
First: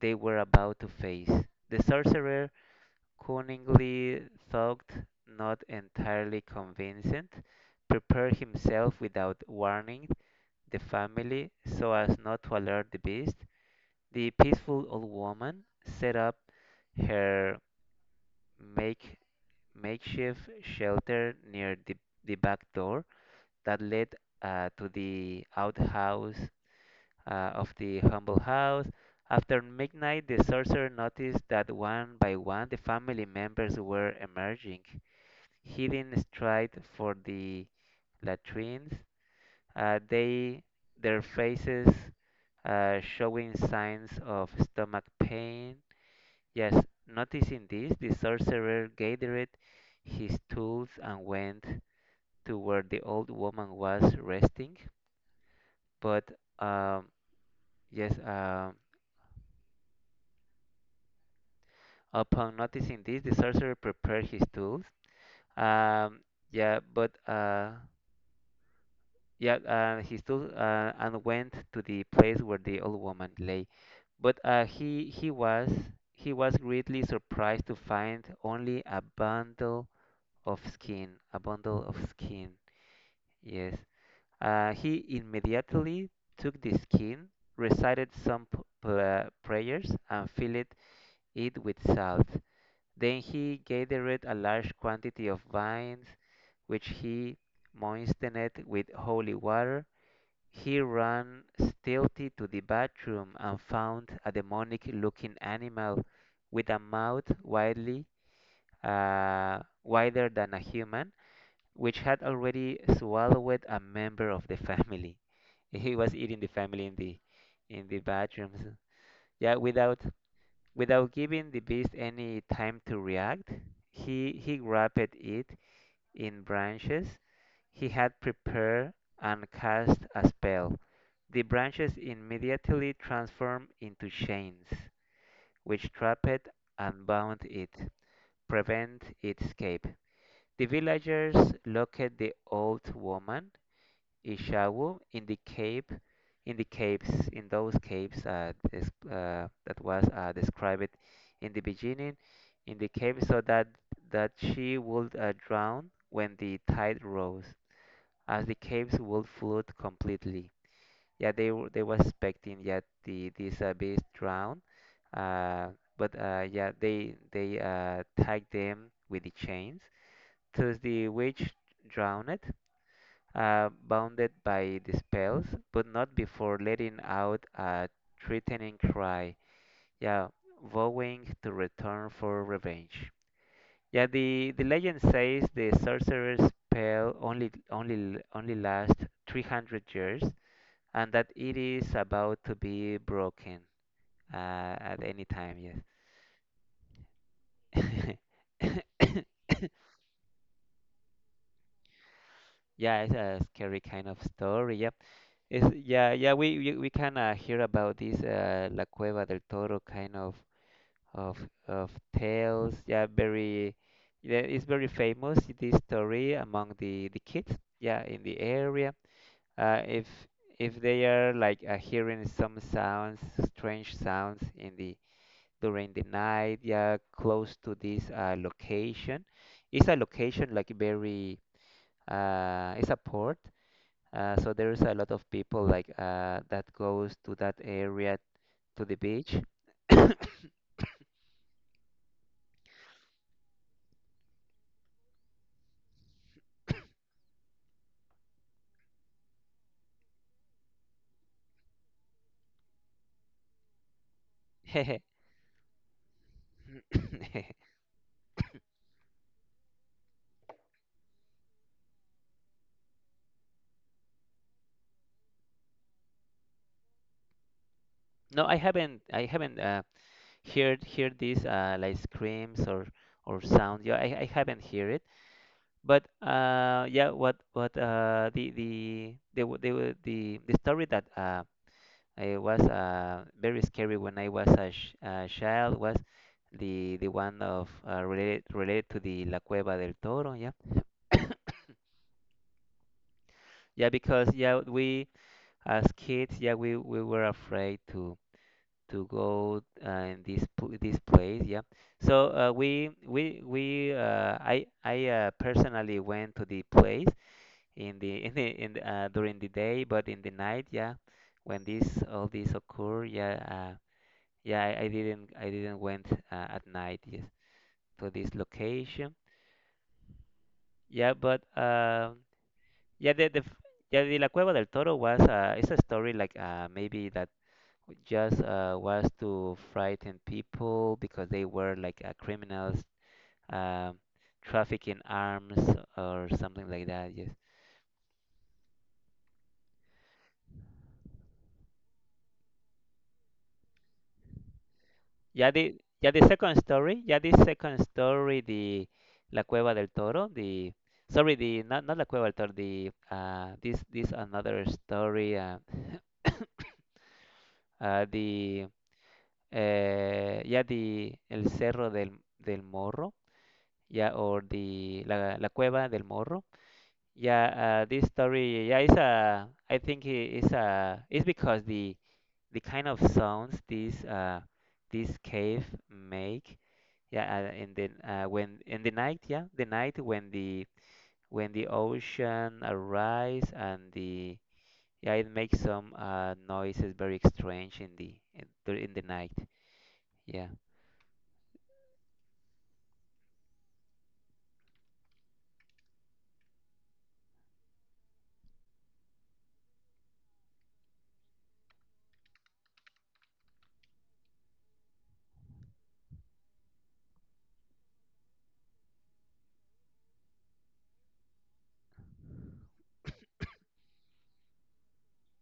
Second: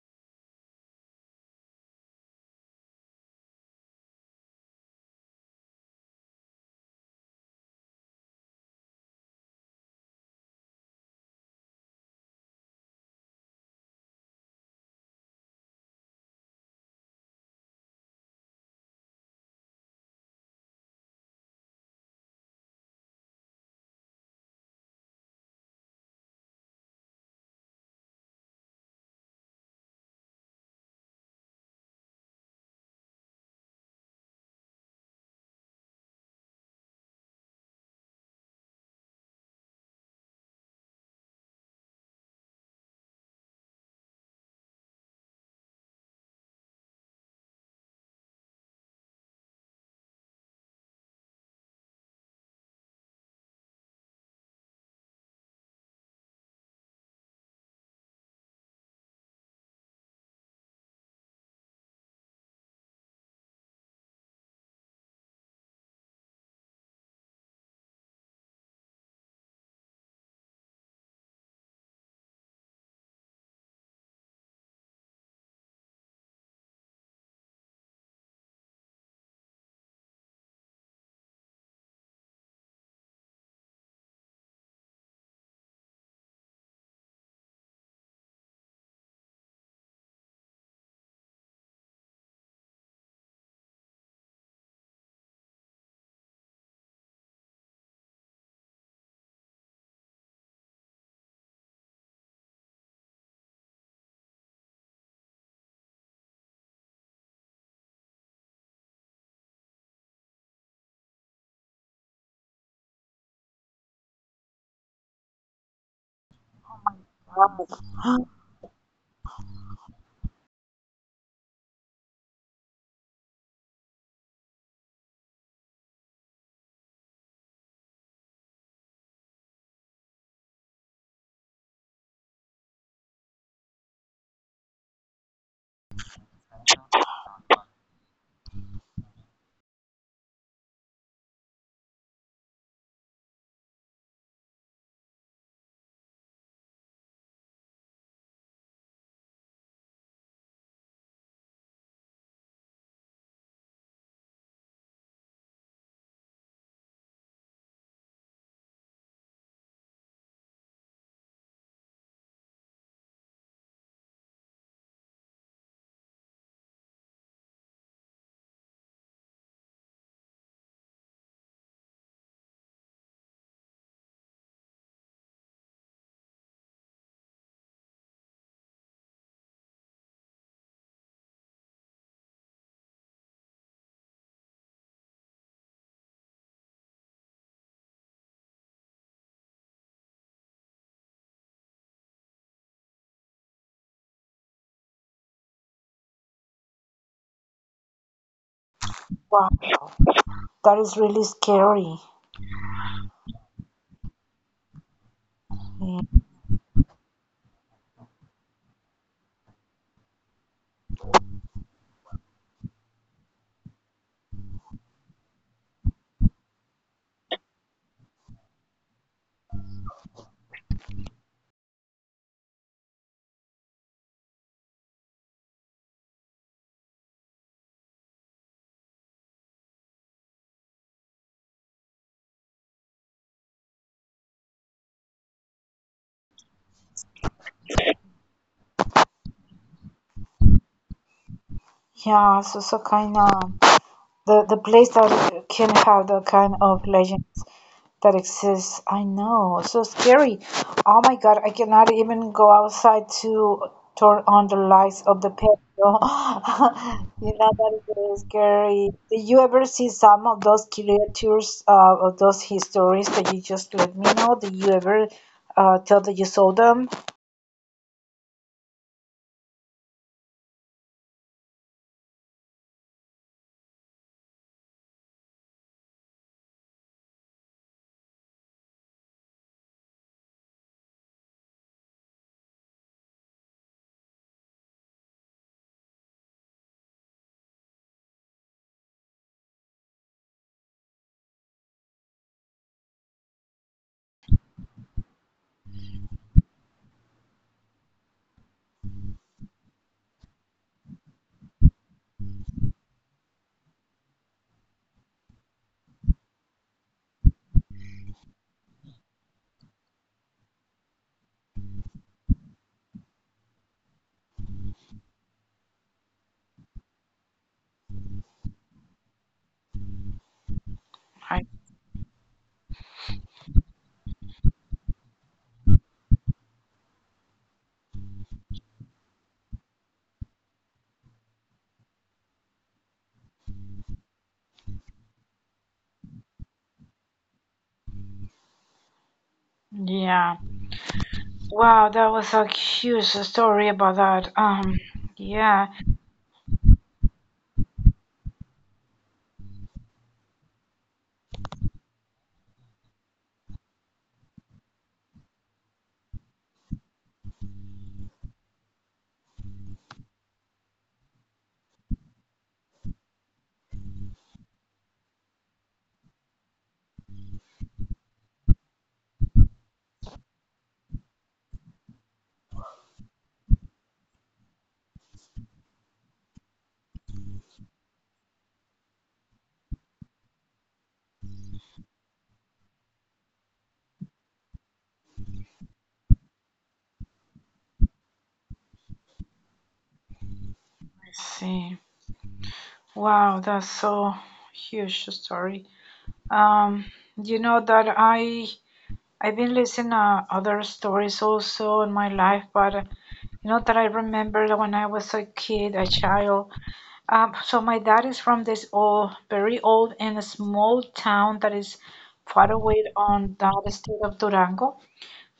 they were about to face. The sorcerer cunningly, thought, not entirely convincing, prepared himself without warning the family so as not to alert the beast. The peaceful old woman set up her make, makeshift shelter near the back door that led to the outhouse of the humble house. After midnight, the sorcerer noticed that one by one the family members were emerging. He didn't stride for the latrines. They their faces showing signs of stomach pain. Yes, noticing this, the sorcerer gathered his tools and went to where the old woman was resting. But um, yes, um, upon noticing this, the sorcerer prepared his tools. Um, yeah, but uh, Yeah, he stood and went to the place where the old woman lay, but he was greatly surprised to find only a bundle of skin, a bundle of skin. Yes, he immediately took the skin, recited some prayers, and filled it with salt. Then he gathered a large quantity of vines, which he moistened with holy water. He ran stealthily to the bathroom and found a demonic-looking animal with a mouth widely wider than a human, which had already swallowed a member of the family. He was eating the family in the bathrooms. Yeah, without without giving the beast any time to react, he grabbed it in branches, he had prepared and cast a spell. The branches immediately transformed into chains, which trapped and bound it, prevent its escape. The villagers locked the old woman, Ishawu, in the cave, in the caves, in those caves that was described in the beginning, in the cave so that that she would drown when the tide rose as the caves would flood completely. Yeah, they were expecting, yeah, the this base drown, uh, but yeah, they tied them with the chains. Thus the witch drowned, bounded by the spells, but not before letting out a threatening cry. Yeah, vowing to return for revenge. Yeah, the legend says the sorcerer's spell only lasts 300 years, and that it is about to be broken at any time. Yes. Wow, that is really scary. Yeah, it's a scary kind of story. Yep. It's, yeah, yeah. We can hear about this La Cueva del Toro kind of of tales. Yeah, very. Yeah, it's very famous, this story among the kids. Yeah, in the area. If if they are like hearing some sounds, strange sounds in the during the night, yeah, close to this location. It's a location like very, it's a port, so there's a lot of people like that goes to that area, to the beach. Yeah, so so kind of. The place that can have the kind of legends that exists. I know, so scary. Oh my God, I cannot even go outside to turn on the lights of the patio. You know, that is very scary. Did you ever see some of those creatures, of those histories that you just let me know? Did you ever tell that you saw them? No, I haven't. I haven't heard heard this like screams or sound. Yeah, I haven't heard it. But yeah, what what the the story that it was very scary when I was a, sh a child. Was the one of related related to the La Cueva del Toro? Yeah, yeah, because yeah, we as kids, yeah, we were afraid to go in this pl this place. Yeah, so we I personally went to the place in the in the during the day, but in the night, yeah, when this all this occurred, yeah. Yeah, I didn't went at night, yes, to this location. Yeah, but I, yeah, yeah, the La Cueva del Toro was it's a story like maybe that just was to frighten people because they were like criminals, um, trafficking arms or something like that. Yes. yeah. Wow, that was a huge story about that. Ya Yeah. the ya the second story, ya the second story, the La Cueva del Toro, the sorry, the not not La Cueva del Toro, the this this another story, the eh, ya the El Cerro del del Morro, ya, or the la Cueva del Morro. Yeah, this story, yeah, it's it's because the kind of sounds this this cave make, yeah, in the when in the night, yeah, the night when the ocean arise, and the yeah, it makes some noises very strange in the in the night. Yeah, Let's see. Wow, that's so huge story. Um, you know that I've been listening to other stories also in my life, but you know that I remember that when I was a kid, a child. So my dad is from this old, very old, and a small town that is far away on the state of Durango.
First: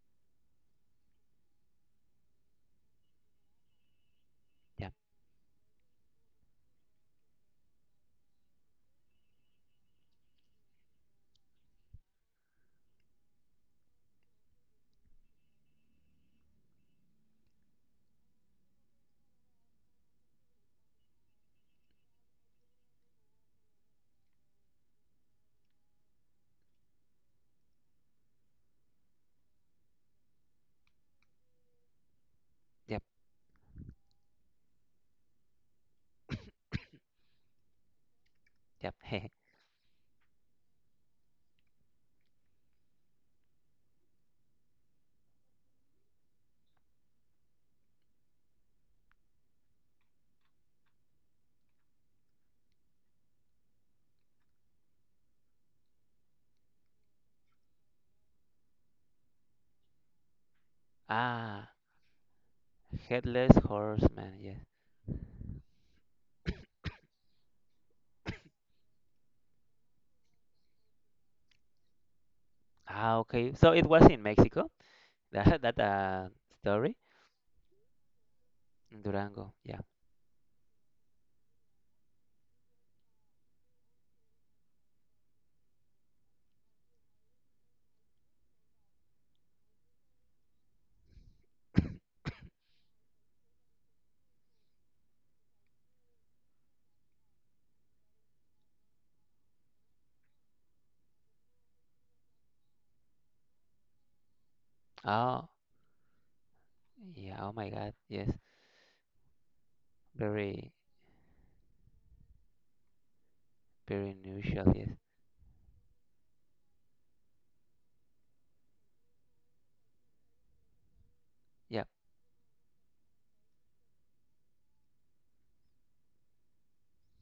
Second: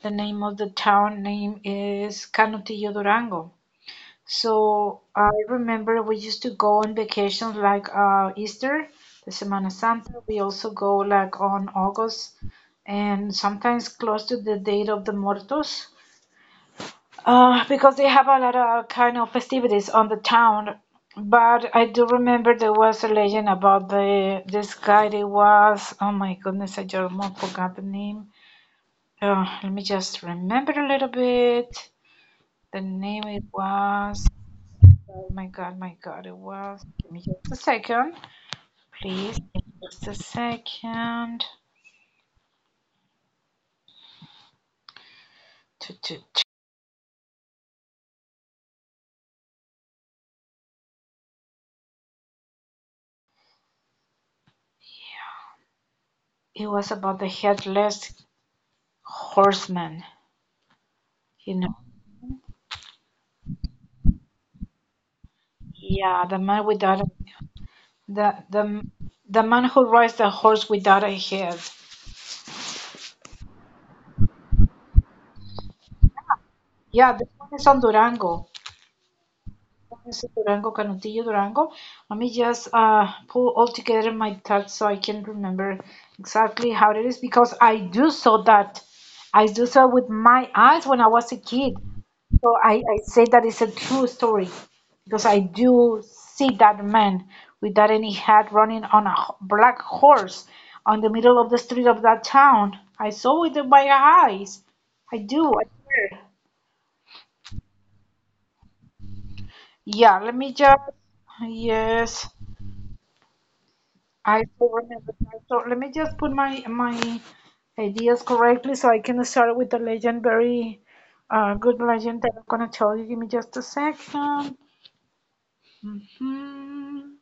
The name of the town name is Canutillo Durango. yeah, So I remember we used to go on vacations like Easter, the Semana Santa. We also go like on August and sometimes close to the date of the Muertos because they have a lot of kind of festivities on the town. But I do remember there was a legend about the this guy. It was, oh my goodness, I just forgot the name. Let me just remember a little bit. The yep, name it was. Oh my god, it was. Give me just a second, yep. please. Give me just a second. It was about the headless horseman. You Ah, know, headless horseman. Yeah. yeah, the the the man who rides the horse without a head. Ah, okay. So it was in Mexico. That that story Yeah, this one is on Durango. in Durango. Yeah. This is Durango Canutillo Durango. Let me just pull all together my thoughts so I can remember exactly how it is because I do saw that. I do saw with my eyes when I was a kid. So I say that it's a true story because I do see that man with that any hat running on a black horse on the middle of the street of that town. I saw it with my eyes. I do, Oh, I swear. yeah. Oh my God. Yes. Yeah, let me Very just. Yes. very I unusual. Yes. forwarded the time. So let me just put my my ideas correctly so I can start with the legend. Very good Yeah. legend that I'm gonna tell you. Give me just a second. Hmm.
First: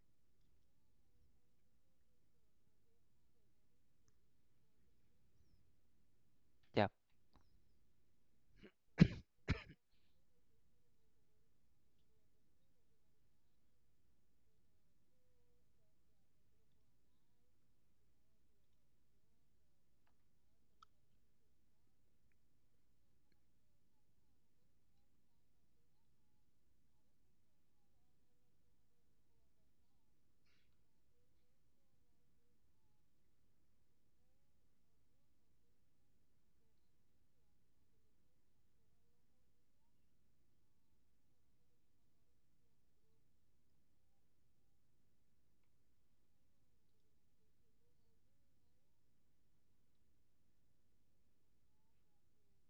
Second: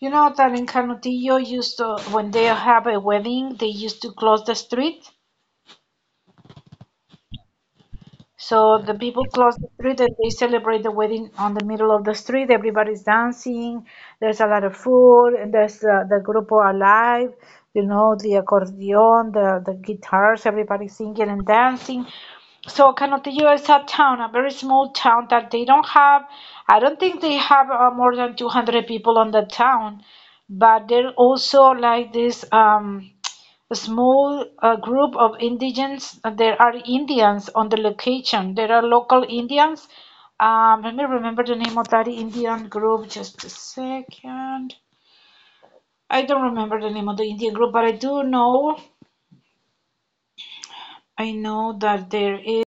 You know that in Canutillo used to when they have a wedding, they used to close the street. Yeah. So the people close the street and they celebrate the wedding on the middle of the street. Everybody's dancing. There's a lot of food. And there's the grupo alive. You know the accordion, the guitars. Everybody singing and dancing. So Canotillo is a town, a very small town that they don't have. I don't think they have more than 200 people on the town, but they're also like this. A small group of indigens. There are Indians on the location. There are local Indians. Let me remember the name of that Indian group. Just a second. I don't remember the name of the Indian group, but I do know. I know that there is.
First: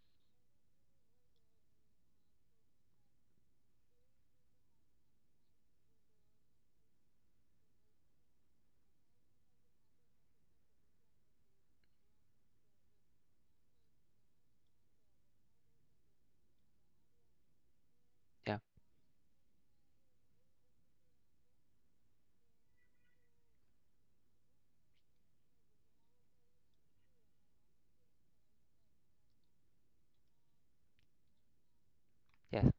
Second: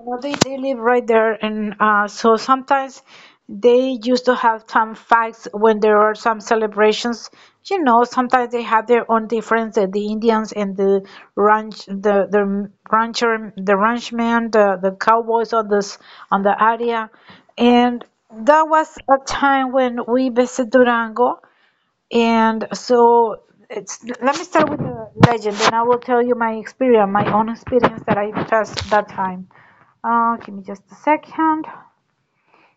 No, they live right there, and so sometimes they used to have some fights when there are some celebrations. You know, sometimes they have their own difference. The Indians and the the rancher, the ranchman, the cowboys on this on the area, and Yeah. that was a time when we visited Durango, and so it's let me start with the legend, and I will tell you my experience, my own experience that I felt that time. Give me just a second. Yes.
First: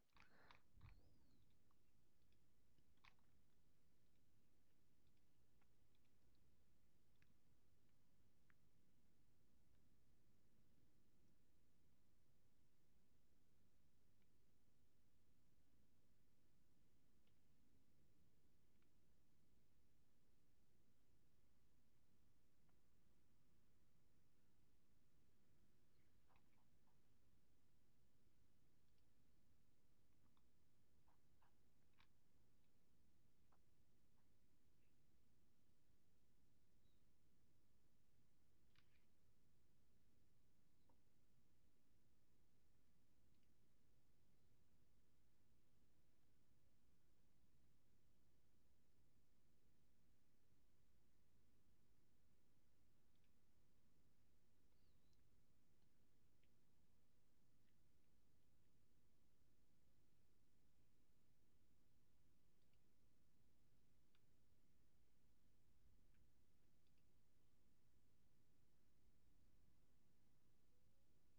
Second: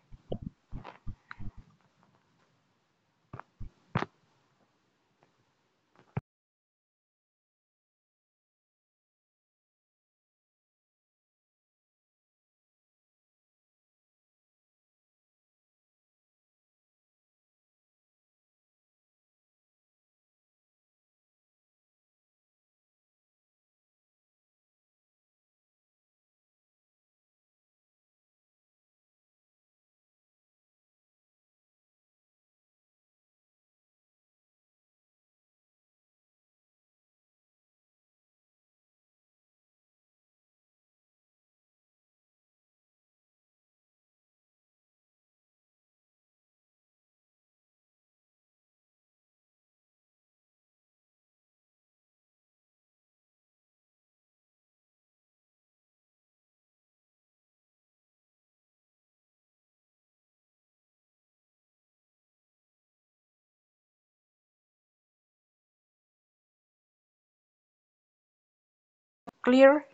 Clear?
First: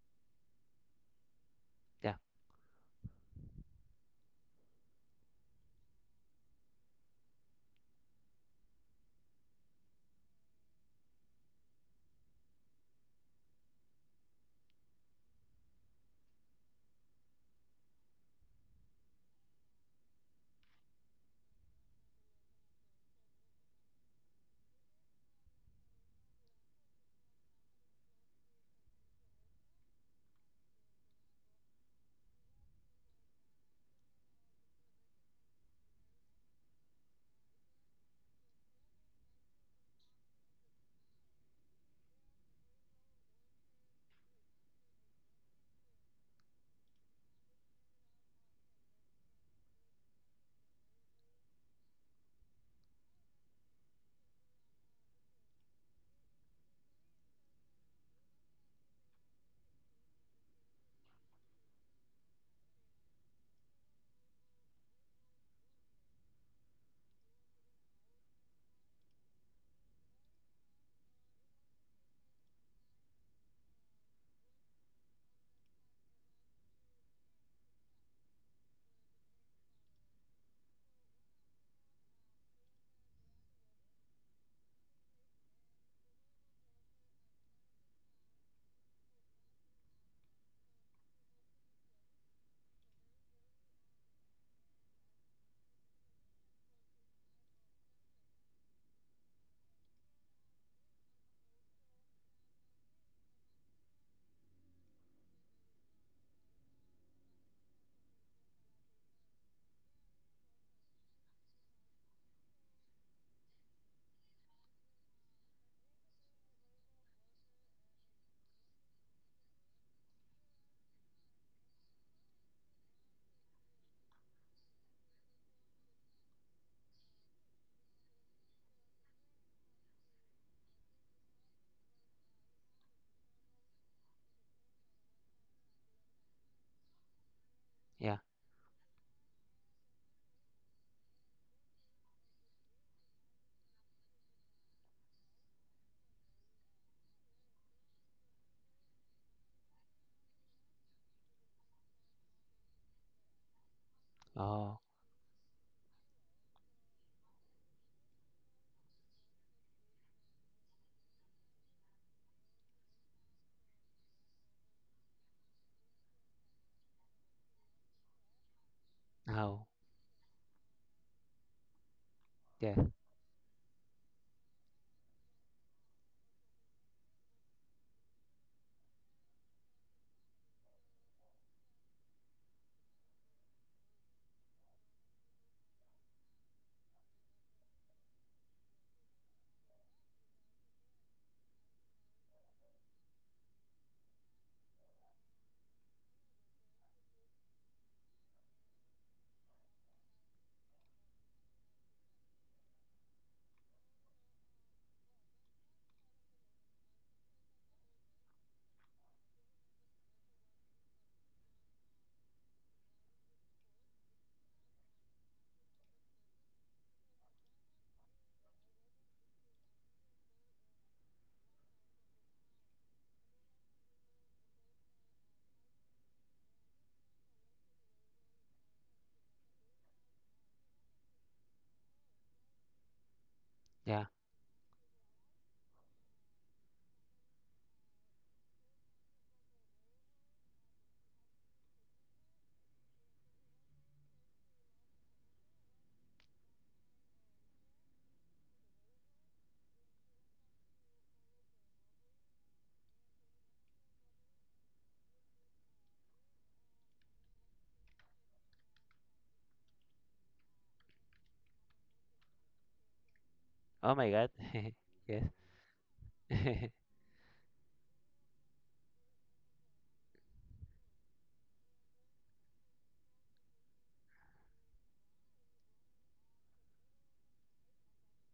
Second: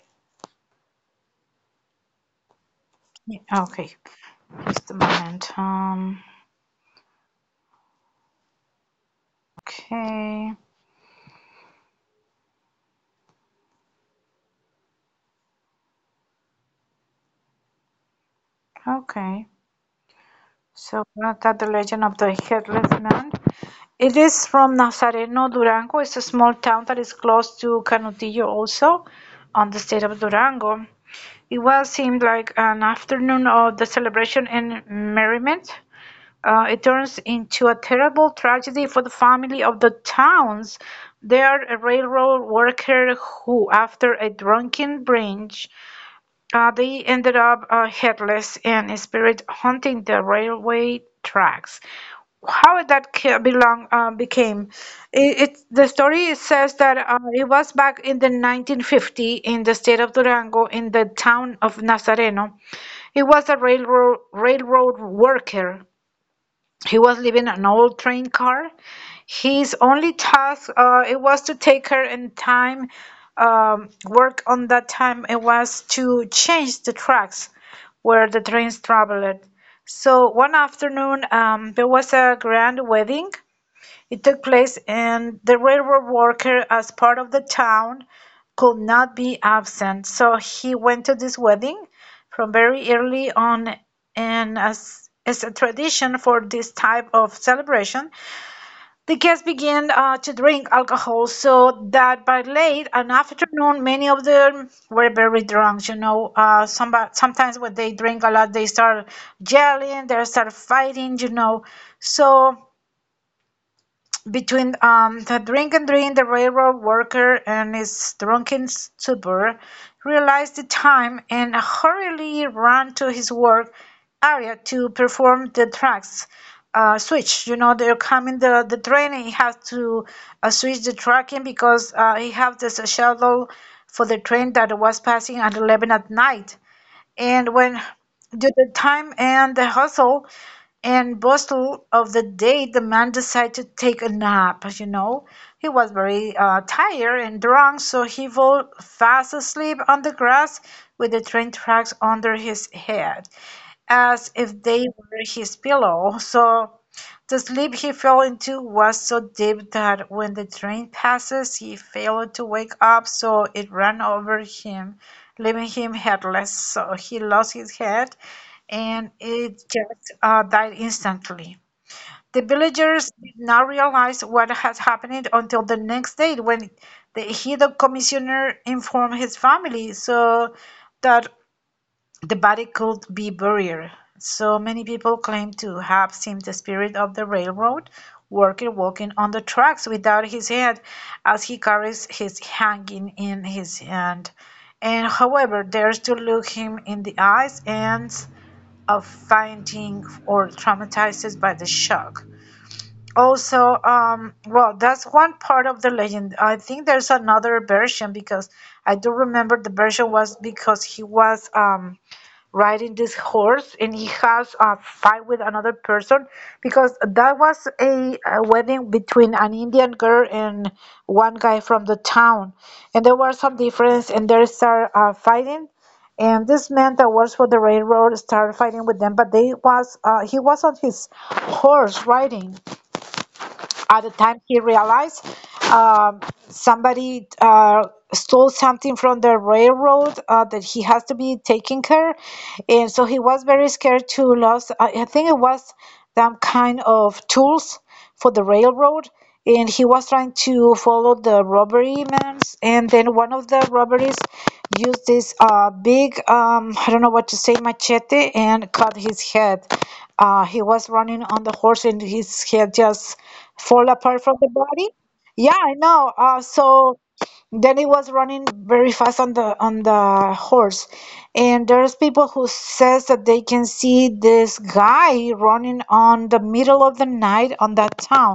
Yeah. Yeah, okay, just a moment. Okay, okay. So not that the legend of the headless man. It is from Nazareno, Durango. It's a small town that is close to Canutillo, also on the state of Durango. It was seemed like an afternoon of the celebration and merriment. It turns into a terrible tragedy for the family of the Towns. They are a railroad worker who, after a drunken binge, they ended up headless and spirit hunting the railway tracks. How that belong became? It, the story says that it was back in the 1950 in the state of Durango in the town of Nazareno. He was a railroad worker. He was living an old train car, his only task it was to take her in time, work on that time. It was to change the tracks where the trains traveled. So one afternoon, there was a grand wedding. It took place, and the railroad worker, as part of the town, could not be absent. So he went to this wedding from very early on, and as is a tradition for this type of celebration, the guests began to drink alcohol, so that by late an afternoon, many of them were very drunk. You know, sometimes when they drink a lot, they start yelling, they start fighting. You know, so between the drink and dream, the railroad worker and his drunken stupor realized the time and hurriedly ran to his work area to perform the tracks switch. You know, they're coming the train and he has to switch the tracking because he have this shuttle for the train that was passing at 11 at night and when Yeah. due to time and the hustle and bustle of the day, the man decided to take a nap. As you know, he was very tired and drunk, so he fell fast asleep on the grass with the train tracks under his head as if Oh. they were his pillow. So the sleep he fell into was so deep that when the train passes, he failed to wake up, so it ran over him, leaving him headless. So he lost his head and it Oh. just died instantly. The Yes. villagers did not realize what had happened until the next day when the Hido commissioner informed his family. So that the body could be buried, so many people claim to have seen the spirit of the railroad worker walking on the tracks without his head as he carries his hanging in his hand. And however dares to look him in the eyes ends up fainting or traumatized by the shock. Also, well, that's one part of the legend. I think there's another version because I do remember the version was because he was riding this horse and he has a fight with another person because that was a wedding between an Indian girl and one guy from the town, and there were some difference and they start fighting, and this man that works for the railroad started fighting with them but they was he was on his horse riding at Yeah. the time. He realized um, somebody stole something from the railroad that he has to be taking care, and so he was very scared to lose. I think it was some kind of tools for the railroad, and he was trying to follow the robbery man, and then one of the robberies used this big I don't know what to say, machete, and cut his head. He was running on the horse and his head just fall Oh my apart God. from the body. Yes. Yeah, I know, uh so then he was running very fast on the horse, and there's people who says that they can see this guy running on the middle of the night on that town.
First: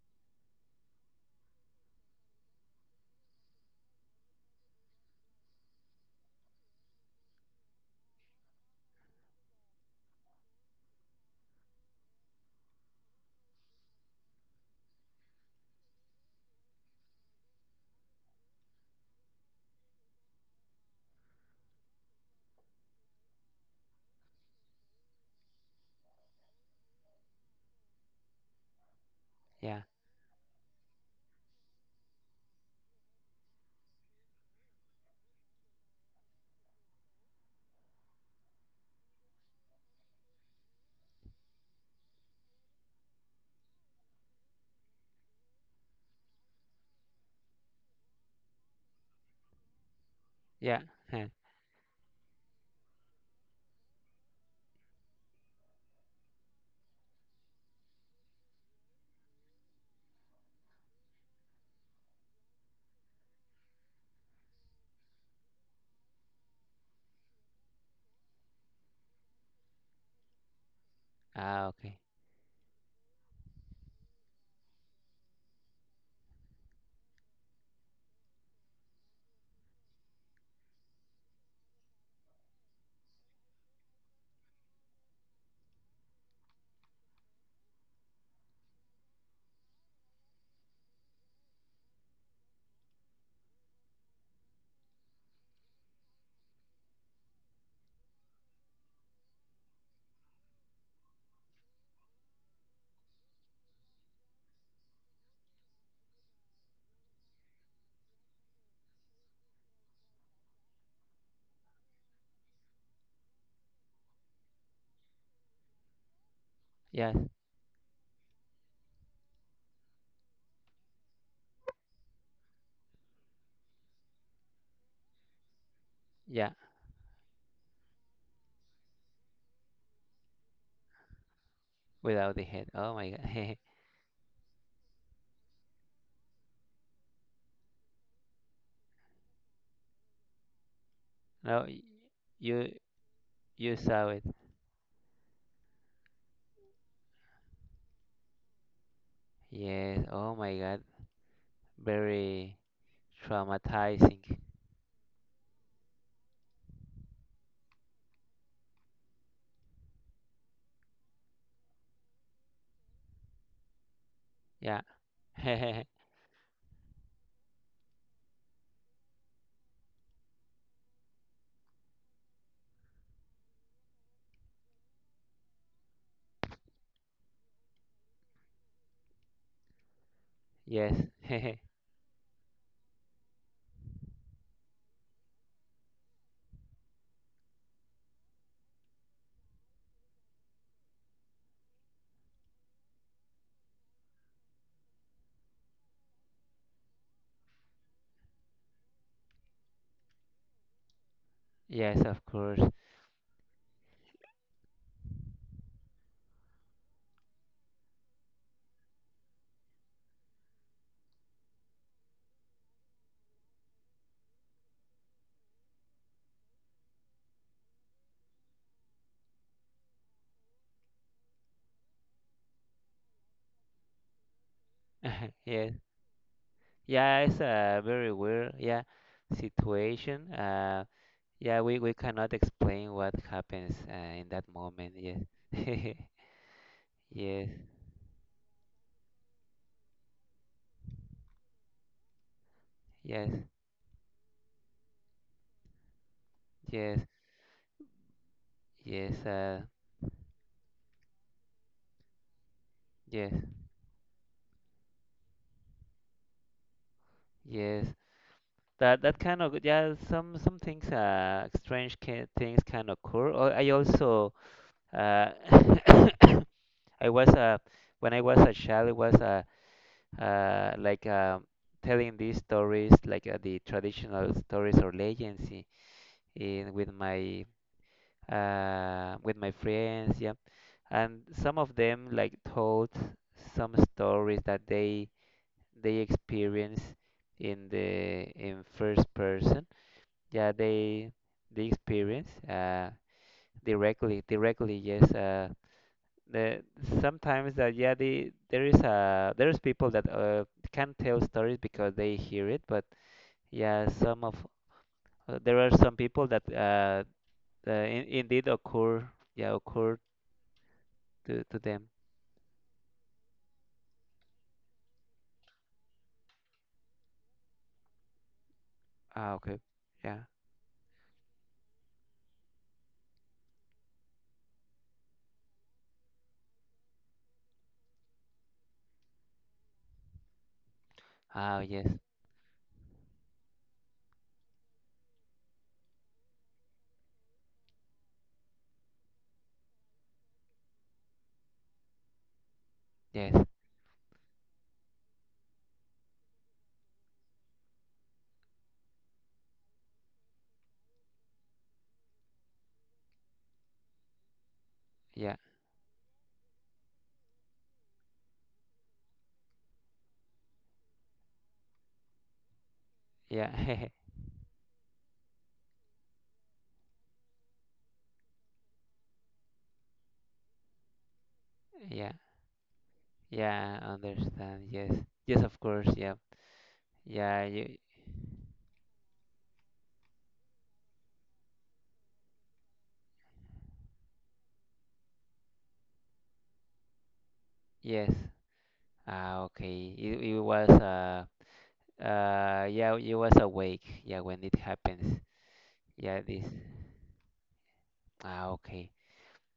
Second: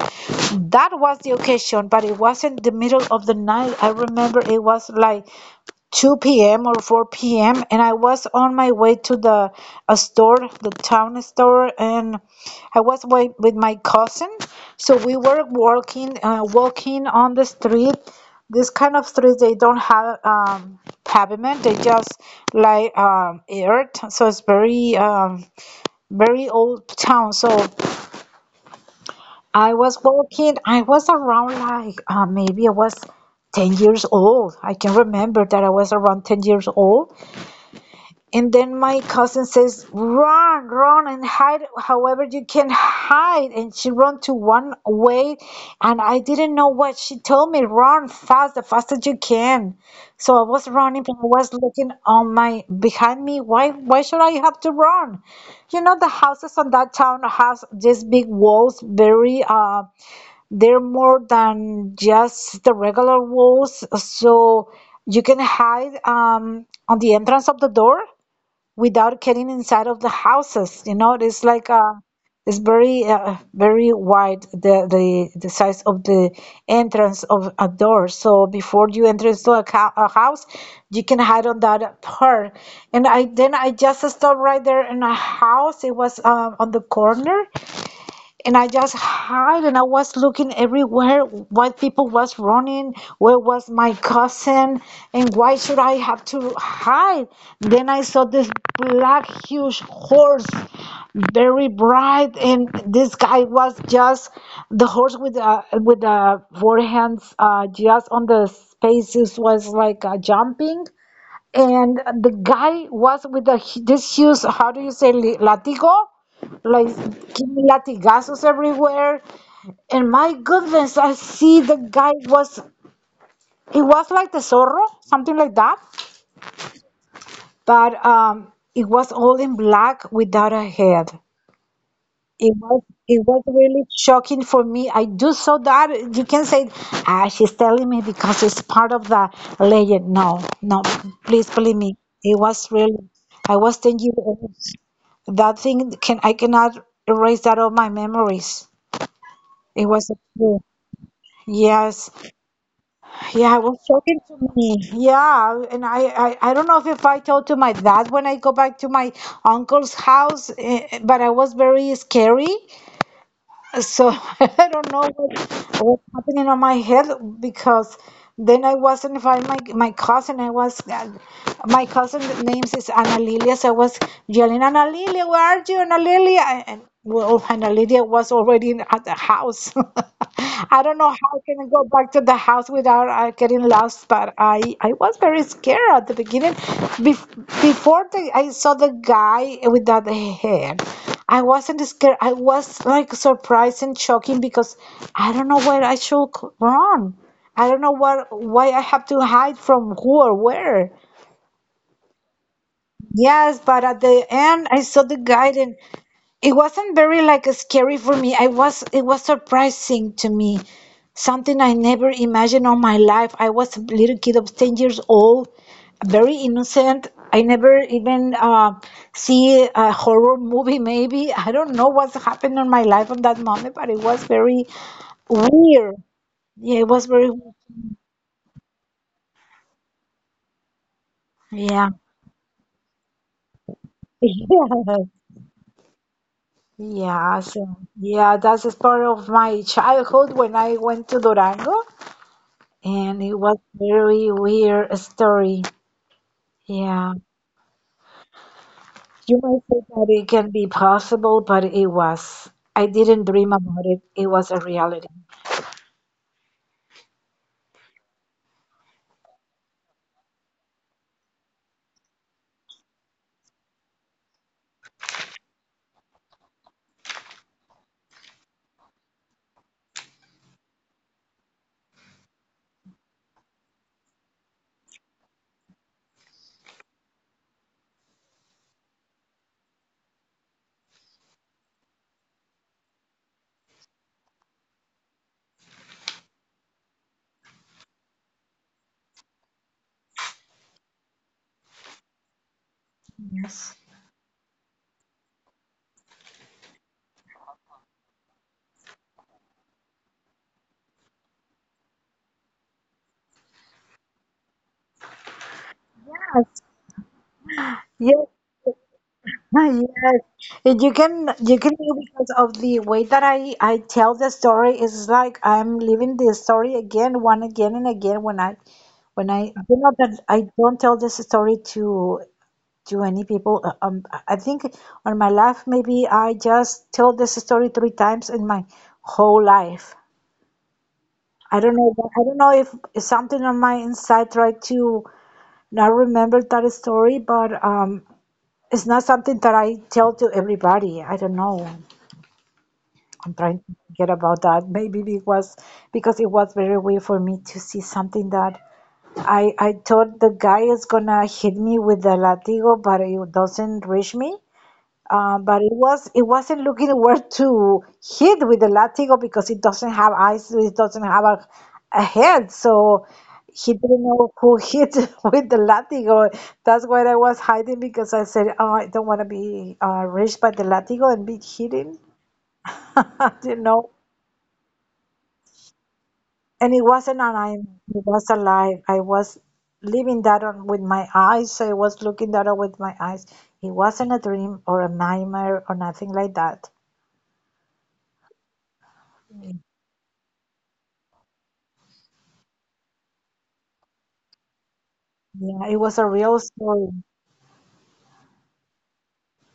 That was the occasion, but it wasn't the middle of the night. I remember it was like 2 p.m. or 4 p.m., and I was on my way to the a store, the town store, and I was with my cousin. So we were walking, walking on the street. This kind of streets they don't have pavement; they just like earth. So it's very old town. So I Yeah. was walking. I was around like maybe I was 10 years old. I can remember that I was around 10 years old. And then my cousin says, "Run, run, and hide however you can hide." And she run to one way, and I didn't know what she told me. Run fast, the fastest you can. So I was Yeah. running, but I was looking on my behind me. Why should I have to run? You know, the houses on that town has these big walls. Very, they're more than just the regular walls. So you can hide on the entrance of the door without getting inside of the houses. You know, it's like Ah. Okay. it's very wide, the size of the entrance of a door. So before you enter into a house, you can hide on that part. And I Then I just stopped right there in a house. It was on the corner, and I just hide, and I was looking everywhere what people was running, where was my cousin, and why should I have to hide? Then I saw this black huge horse, very bright, and this guy was just the horse with the four hands just on the spaces was like jumping, and the guy was with this huge, how do you say, latigo? Like Yes. giving latigazos everywhere. And my goodness, I see the guy was, it was like the zorro, something like that. Yeah. But it was all in black without a head. Without the head. Oh my It was God. really shocking for me. I do saw that. You can say, ah, she's telling me because it's part of the legend. No, no, please No. believe me. It was You really, I you was saw thinking it. that thing. Can I cannot erase that of my memories. It Yes. was a Oh my true. God. Yes. Very Yeah, it was shocking traumatizing. to me. Yeah, and I, I don't know if I told to my dad when I go back to my uncle's house, eh, eh, but I was very scary. So I Yeah. don't know what, what's happening on my head because then I wasn't find my cousin. I was my cousin names is Ana Lilia. So I was yelling, Ana Lilia, where are you, Ana Lilia? Well, Ana Lilia was already in, at the house. I Yes, don't know how I can go back to the house without getting lost, but I was very scared at the beginning. Before the, I saw the guy with that head. I wasn't scared. I was like surprised and shocking because I don't know where I should run. I don't know what, why I have to hide from who or where. yes, of course. Yes, but at the end I saw the guide, and it wasn't very like scary for me. I was, it was surprising to me, something I never imagined on my life. I was a little kid of 10 years old, very innocent. I never even see a horror movie. Maybe I don't know what's happened in my life at that moment, but it was very Yes, weird. Yeah, it was yeah, very, it's a very weird, yeah, situation. Yeah, yeah, we cannot explain what happens in that moment. yeah. Yes, Yeah, yes, so yeah, that's just part of my childhood when I went to Durango. And yes, it was very weird story. yes, Yeah. yes, You might say that it can be possible, but it was. I didn't yes, dream about it. It was a reality. yes. That that kind of, yeah, some things strange can, things can occur. Oh, I also uh I was when I was a child, it was uh, like uh, telling these stories, like the traditional stories or legends, in with my friends, yeah. And some of them like told some stories that they experience in the in first person. Yeah, they experience Yes. directly, directly. Yes, the sometimes that yeah the there is a there's people that can tell stories because they hear it, but yeah, some of there are some people that Yes, in, indeed occur, yeah, yes, occur yes. And you can, to you can them. do because of the way that I tell the story is like I'm living the story again, one again and again when I, when Ah, I, okay. you know that Yeah. I don't tell this story to any people. I think on my life, maybe I just told this story three times in my whole life. Ah, I don't know. yes, I don't know if something on my inside tried to not remember that story, but it's not something that I tell to everybody. I don't know. yes. I'm trying to forget about that. Maybe it was because it was very weird for me to see something that I thought the guy is gonna hit me with the latigo, but it doesn't reach me. Yeah, But it was, it wasn't looking where to hit with the latigo because it doesn't have eyes, it doesn't have a head, so he yeah. didn't know who hit with the latigo. That's where I was hiding because I said, "Oh, I don't want to be reached by the latigo and be hidden." yeah, You yeah, know, understand, yes, yes, of course, yeah. and it wasn't an yeah eye; you, it was alive. I was living that on with my eyes, so I was looking that up with my eyes. It wasn't a dream or a nightmare or nothing like that. yes. Ah, okay, it was yeah, it was awake, yeah, when it happens. Yeah, it was a Yeah, real this. story. Ah, okay.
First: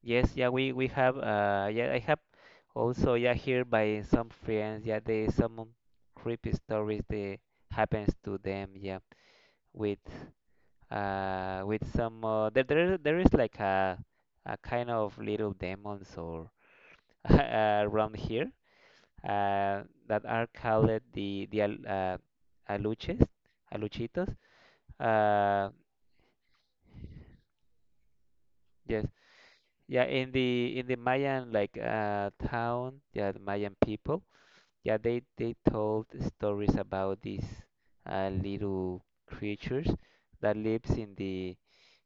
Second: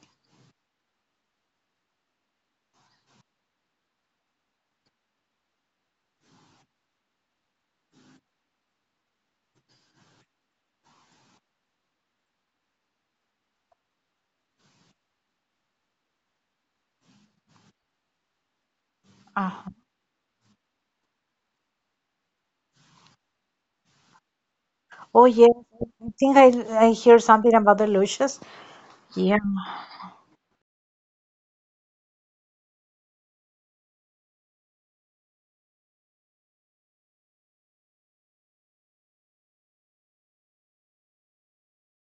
Yes, yeah, we have yeah, I have also yeah here by some friends, yeah, they some creepy stories that happens to them, yeah, with with some there there there is like a kind of little demons or around here Uh-huh. That are called the aluches, aluchitos. Oh, yeah, Uh I think I hear something about the Lucius. yes, Yeah. Yeah, in the Mayan like town, yeah, the Mayan people, yeah, they told stories about these little creatures that lives in the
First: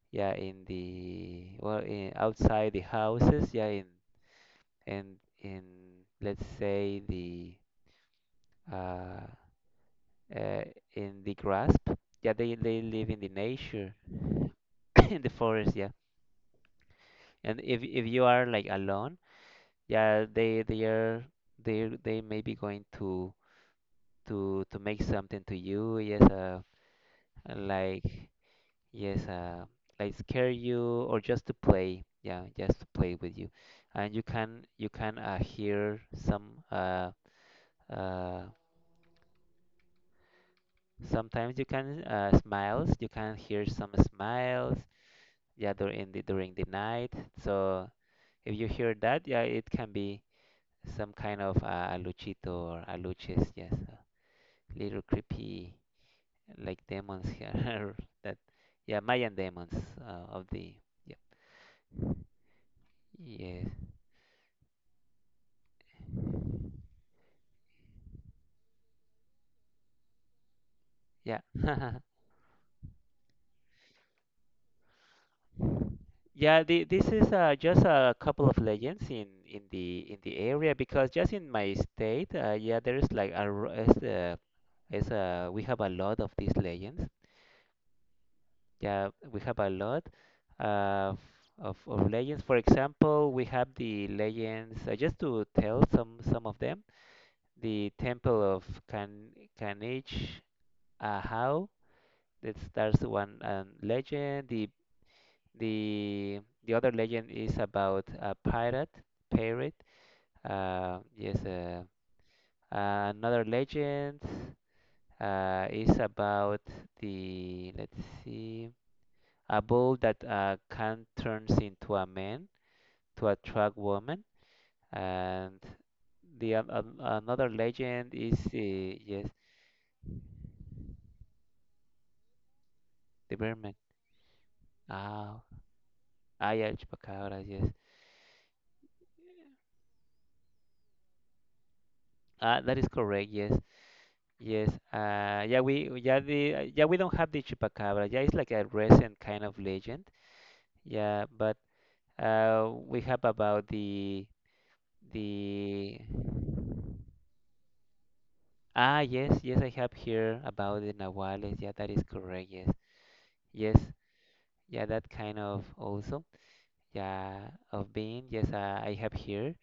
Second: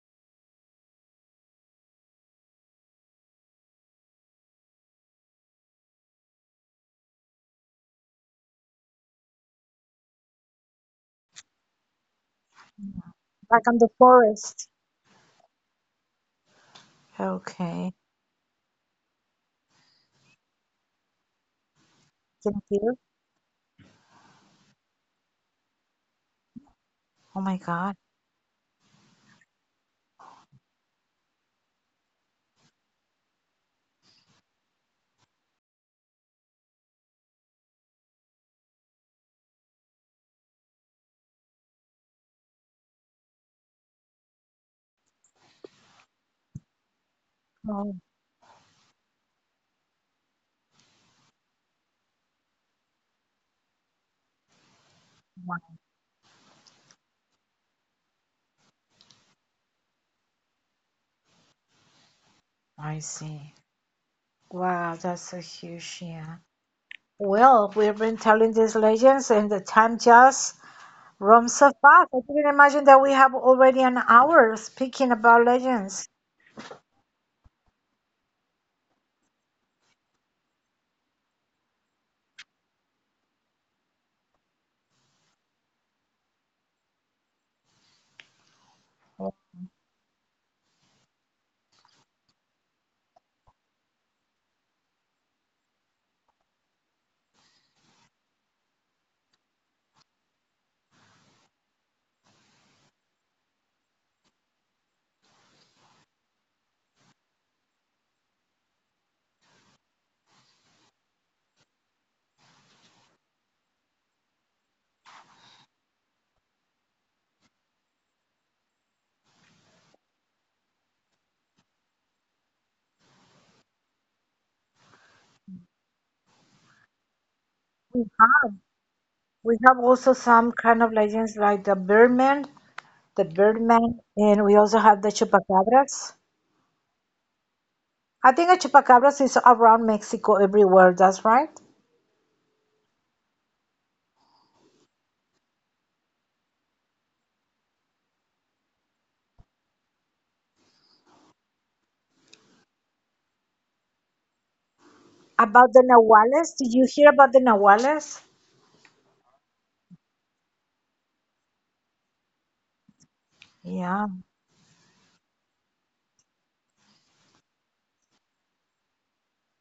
yeah in the well in, outside the houses, yeah, in and in, in let's say the uh, uh in the grasp, yeah, they live in the Back in the nature, forest. in the forest, yeah, and Okay. if you are like alone. Yeah, they are they may Can be you going hear? To make something to you. Yes, Oh my God. like yes, like scare you or just to play. Yeah, just to play with you, and you can hear some uh sometimes you can smiles. You can hear some smiles. Yeah, during the night. So Oh, if you hear that, yeah, it can be some kind of aluchito or aluches. Yes. Little wow. creepy like demons here that yeah Mayan demons of the yeah, I see. yes, Wow, that's so huge. Yeah. Well, we've been telling these legends, and the time just yeah. runs so fast. I could not imagine that we have already an hour speaking about legends. yeah, this is just a couple of legends in the area because, just in my state yeah, there's like a is a, we have a lot of these legends, yeah, we have a lot of of legends. For example, we have the legends, just to tell some of them, the Temple of Kan Kanich Ahau. That's one legend. The other legend is about a pirate. Pirate. Yes. Another legend is about the let's see, a bull that can turns into a man to attract woman, and the oth- another We legend is have. Yes, We have also some kind of legends like the Birdman, the the Birdman. Birdman, and we also have the Ah, Chupacabras. ah, yeah, chupacabras, yes. I think the Chupacabras is around Mexico everywhere, that's right. Ah, that is correct, yes. Yes. Yeah, we yeah the yeah we don't have the chupacabra. Yeah, it's like a recent kind of legend. Yeah, but we have about About the the Nahuales, did you hear about the Nahuales? ah yes, yes, I have here about the nahuales. Yeah, that is correct. Yes, yes, Yeah. yeah, that kind of also yeah of being. Yes, I have here.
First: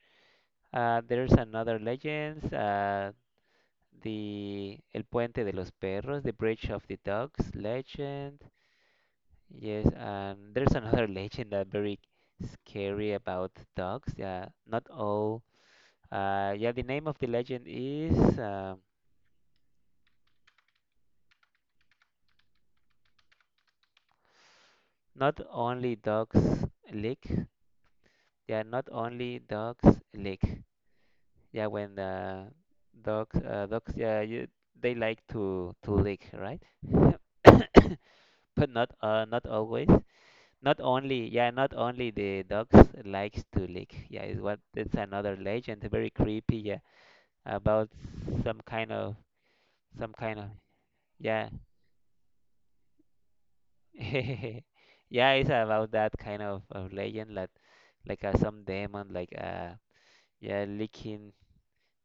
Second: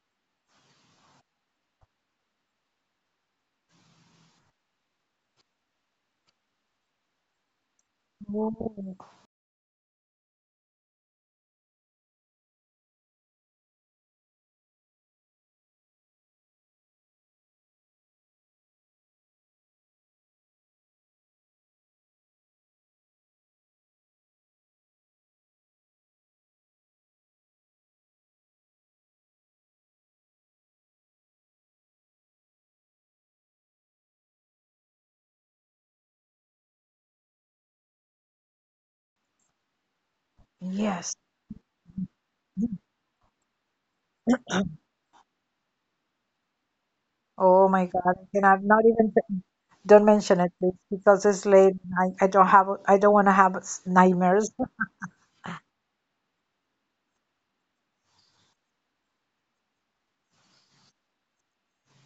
There's another legends. The El Puente de los Perros, The Bridge of the Dogs legend. Oh, Yes, and there's another legend that very scary about dogs. Yeah, not all. Yeah, the name of the legend is not only dogs lick. Yeah, not only dogs lick. Yeah, when the dogs, dogs, yeah, you, they like to lick, right? But not not always. Not yes. only, yeah, not only the dogs likes to lick. Yeah, is what that's another legend, very creepy. Yeah, Oh my about God. I some cannot, not kind even, of don't some kind mention of it, please, because it's yeah, late. I don't have, I don't want to have nightmares. yeah, it's about that kind of legend, like some demon, like yeah, licking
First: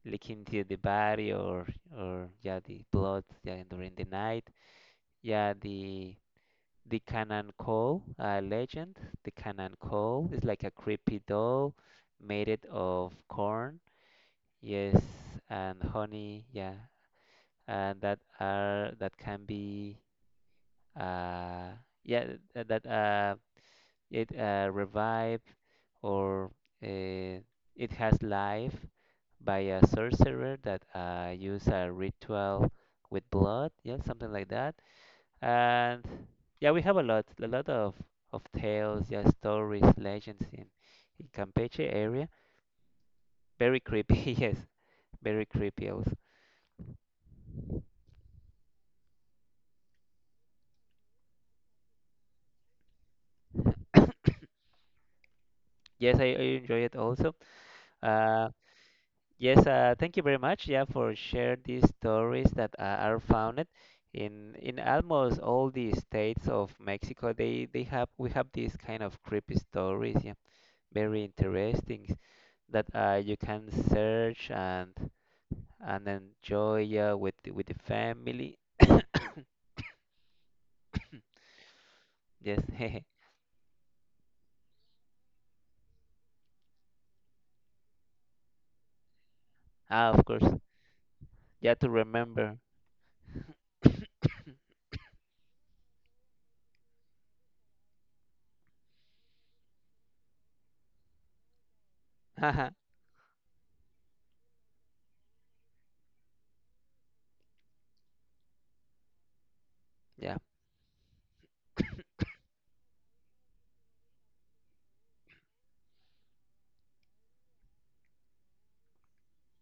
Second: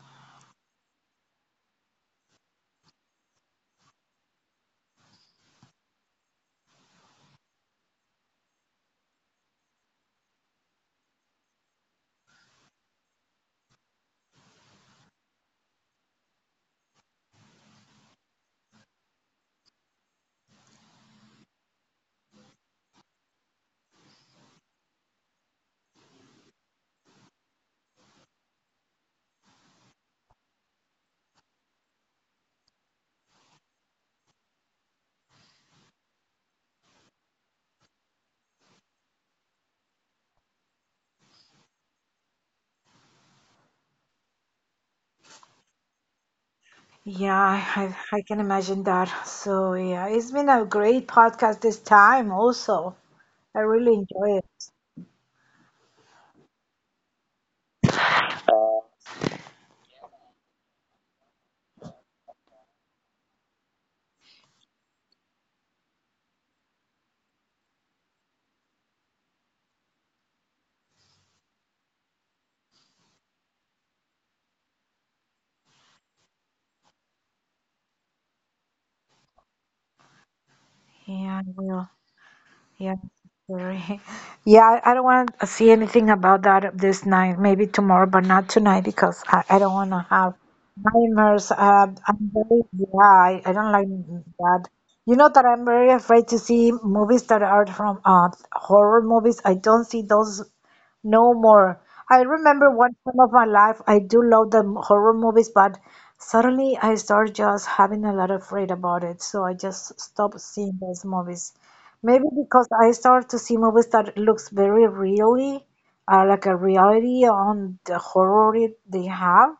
licking to the body or yeah, the blood yeah during the night. Yeah, the Canaan Coal legend. The Canaan Coal is like a creepy doll made it of corn, yes, and honey, yeah, and that are that can be uh yeah that it revive or, uh, it has life by a sorcerer that use a ritual with blood, yeah, something like that. And yeah, we have a lot of tales, yeah, stories, legends in Campeche area. Very creepy, yes, very creepy also. Yeah, I can imagine that. So yeah, it's been a great podcast this time also. I really enjoy it. Yes, I enjoy it also. Uh, yes, thank you very much, yeah, for share these stories that are founded in almost all the states of Mexico. They have we have these kind of creepy stories, yeah, very interesting that you can search and enjoy, yeah, with the family. Yeah, I will. Yes, Yeah, sorry. Yeah, I don't want to see anything about that this night. Maybe tomorrow, but not tonight because I don't want to ah, of have course. nightmares. Yeah, to I'm remember. very, yeah, I don't like that. You know that I'm very afraid to see movies that are from horror movies. I don't see those no more. I remember Haha, one time of my life, I do love the horror movies, but suddenly I start just having a lot of afraid about it. So I just yeah, stopped seeing those movies. Maybe because I start to see movies that looks very really, like a reality on the horror it they have.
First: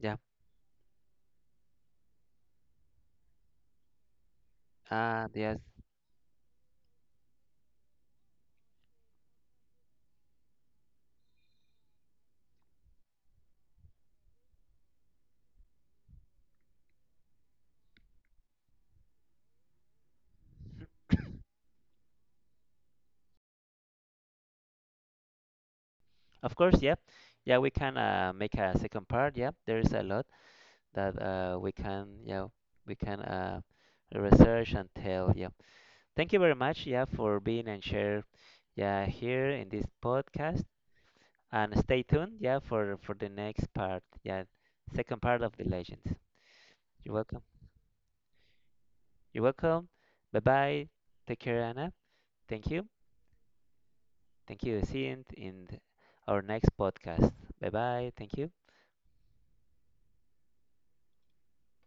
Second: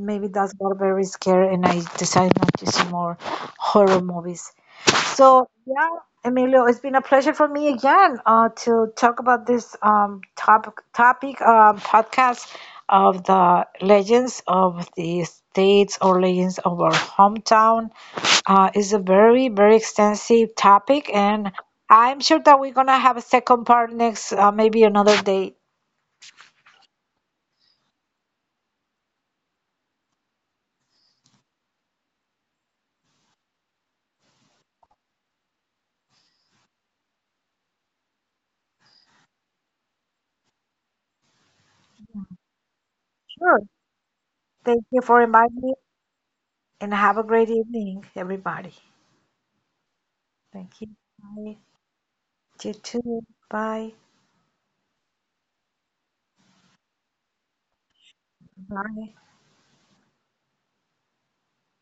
yeah. that's got very scary, and I decided not to see more horror movies. Ah, So, yes. yeah, Emilio, it's been a pleasure for me again to talk about this topic podcast of the legends of the states or legends of our hometown. It's a very, very extensive topic, and I'm sure that we're gonna have a second part next, maybe another day. Of course, yeah. Yeah, we can make a second part. Yeah, there is a lot that we can, yeah, we can research and tell. Yeah. Thank you very much, yeah, for being and share, yeah, here in this podcast. And stay tuned, yeah, for the next Sure. part. Yeah, Thank you second for part of inviting the me, legends. and You're have a welcome. great evening, everybody. You're welcome. Bye Thank bye. you. Take Bye. care, Anna. Thank You you. too. Bye. Thank you. See you in our next podcast. Bye bye. Thank you. Bye.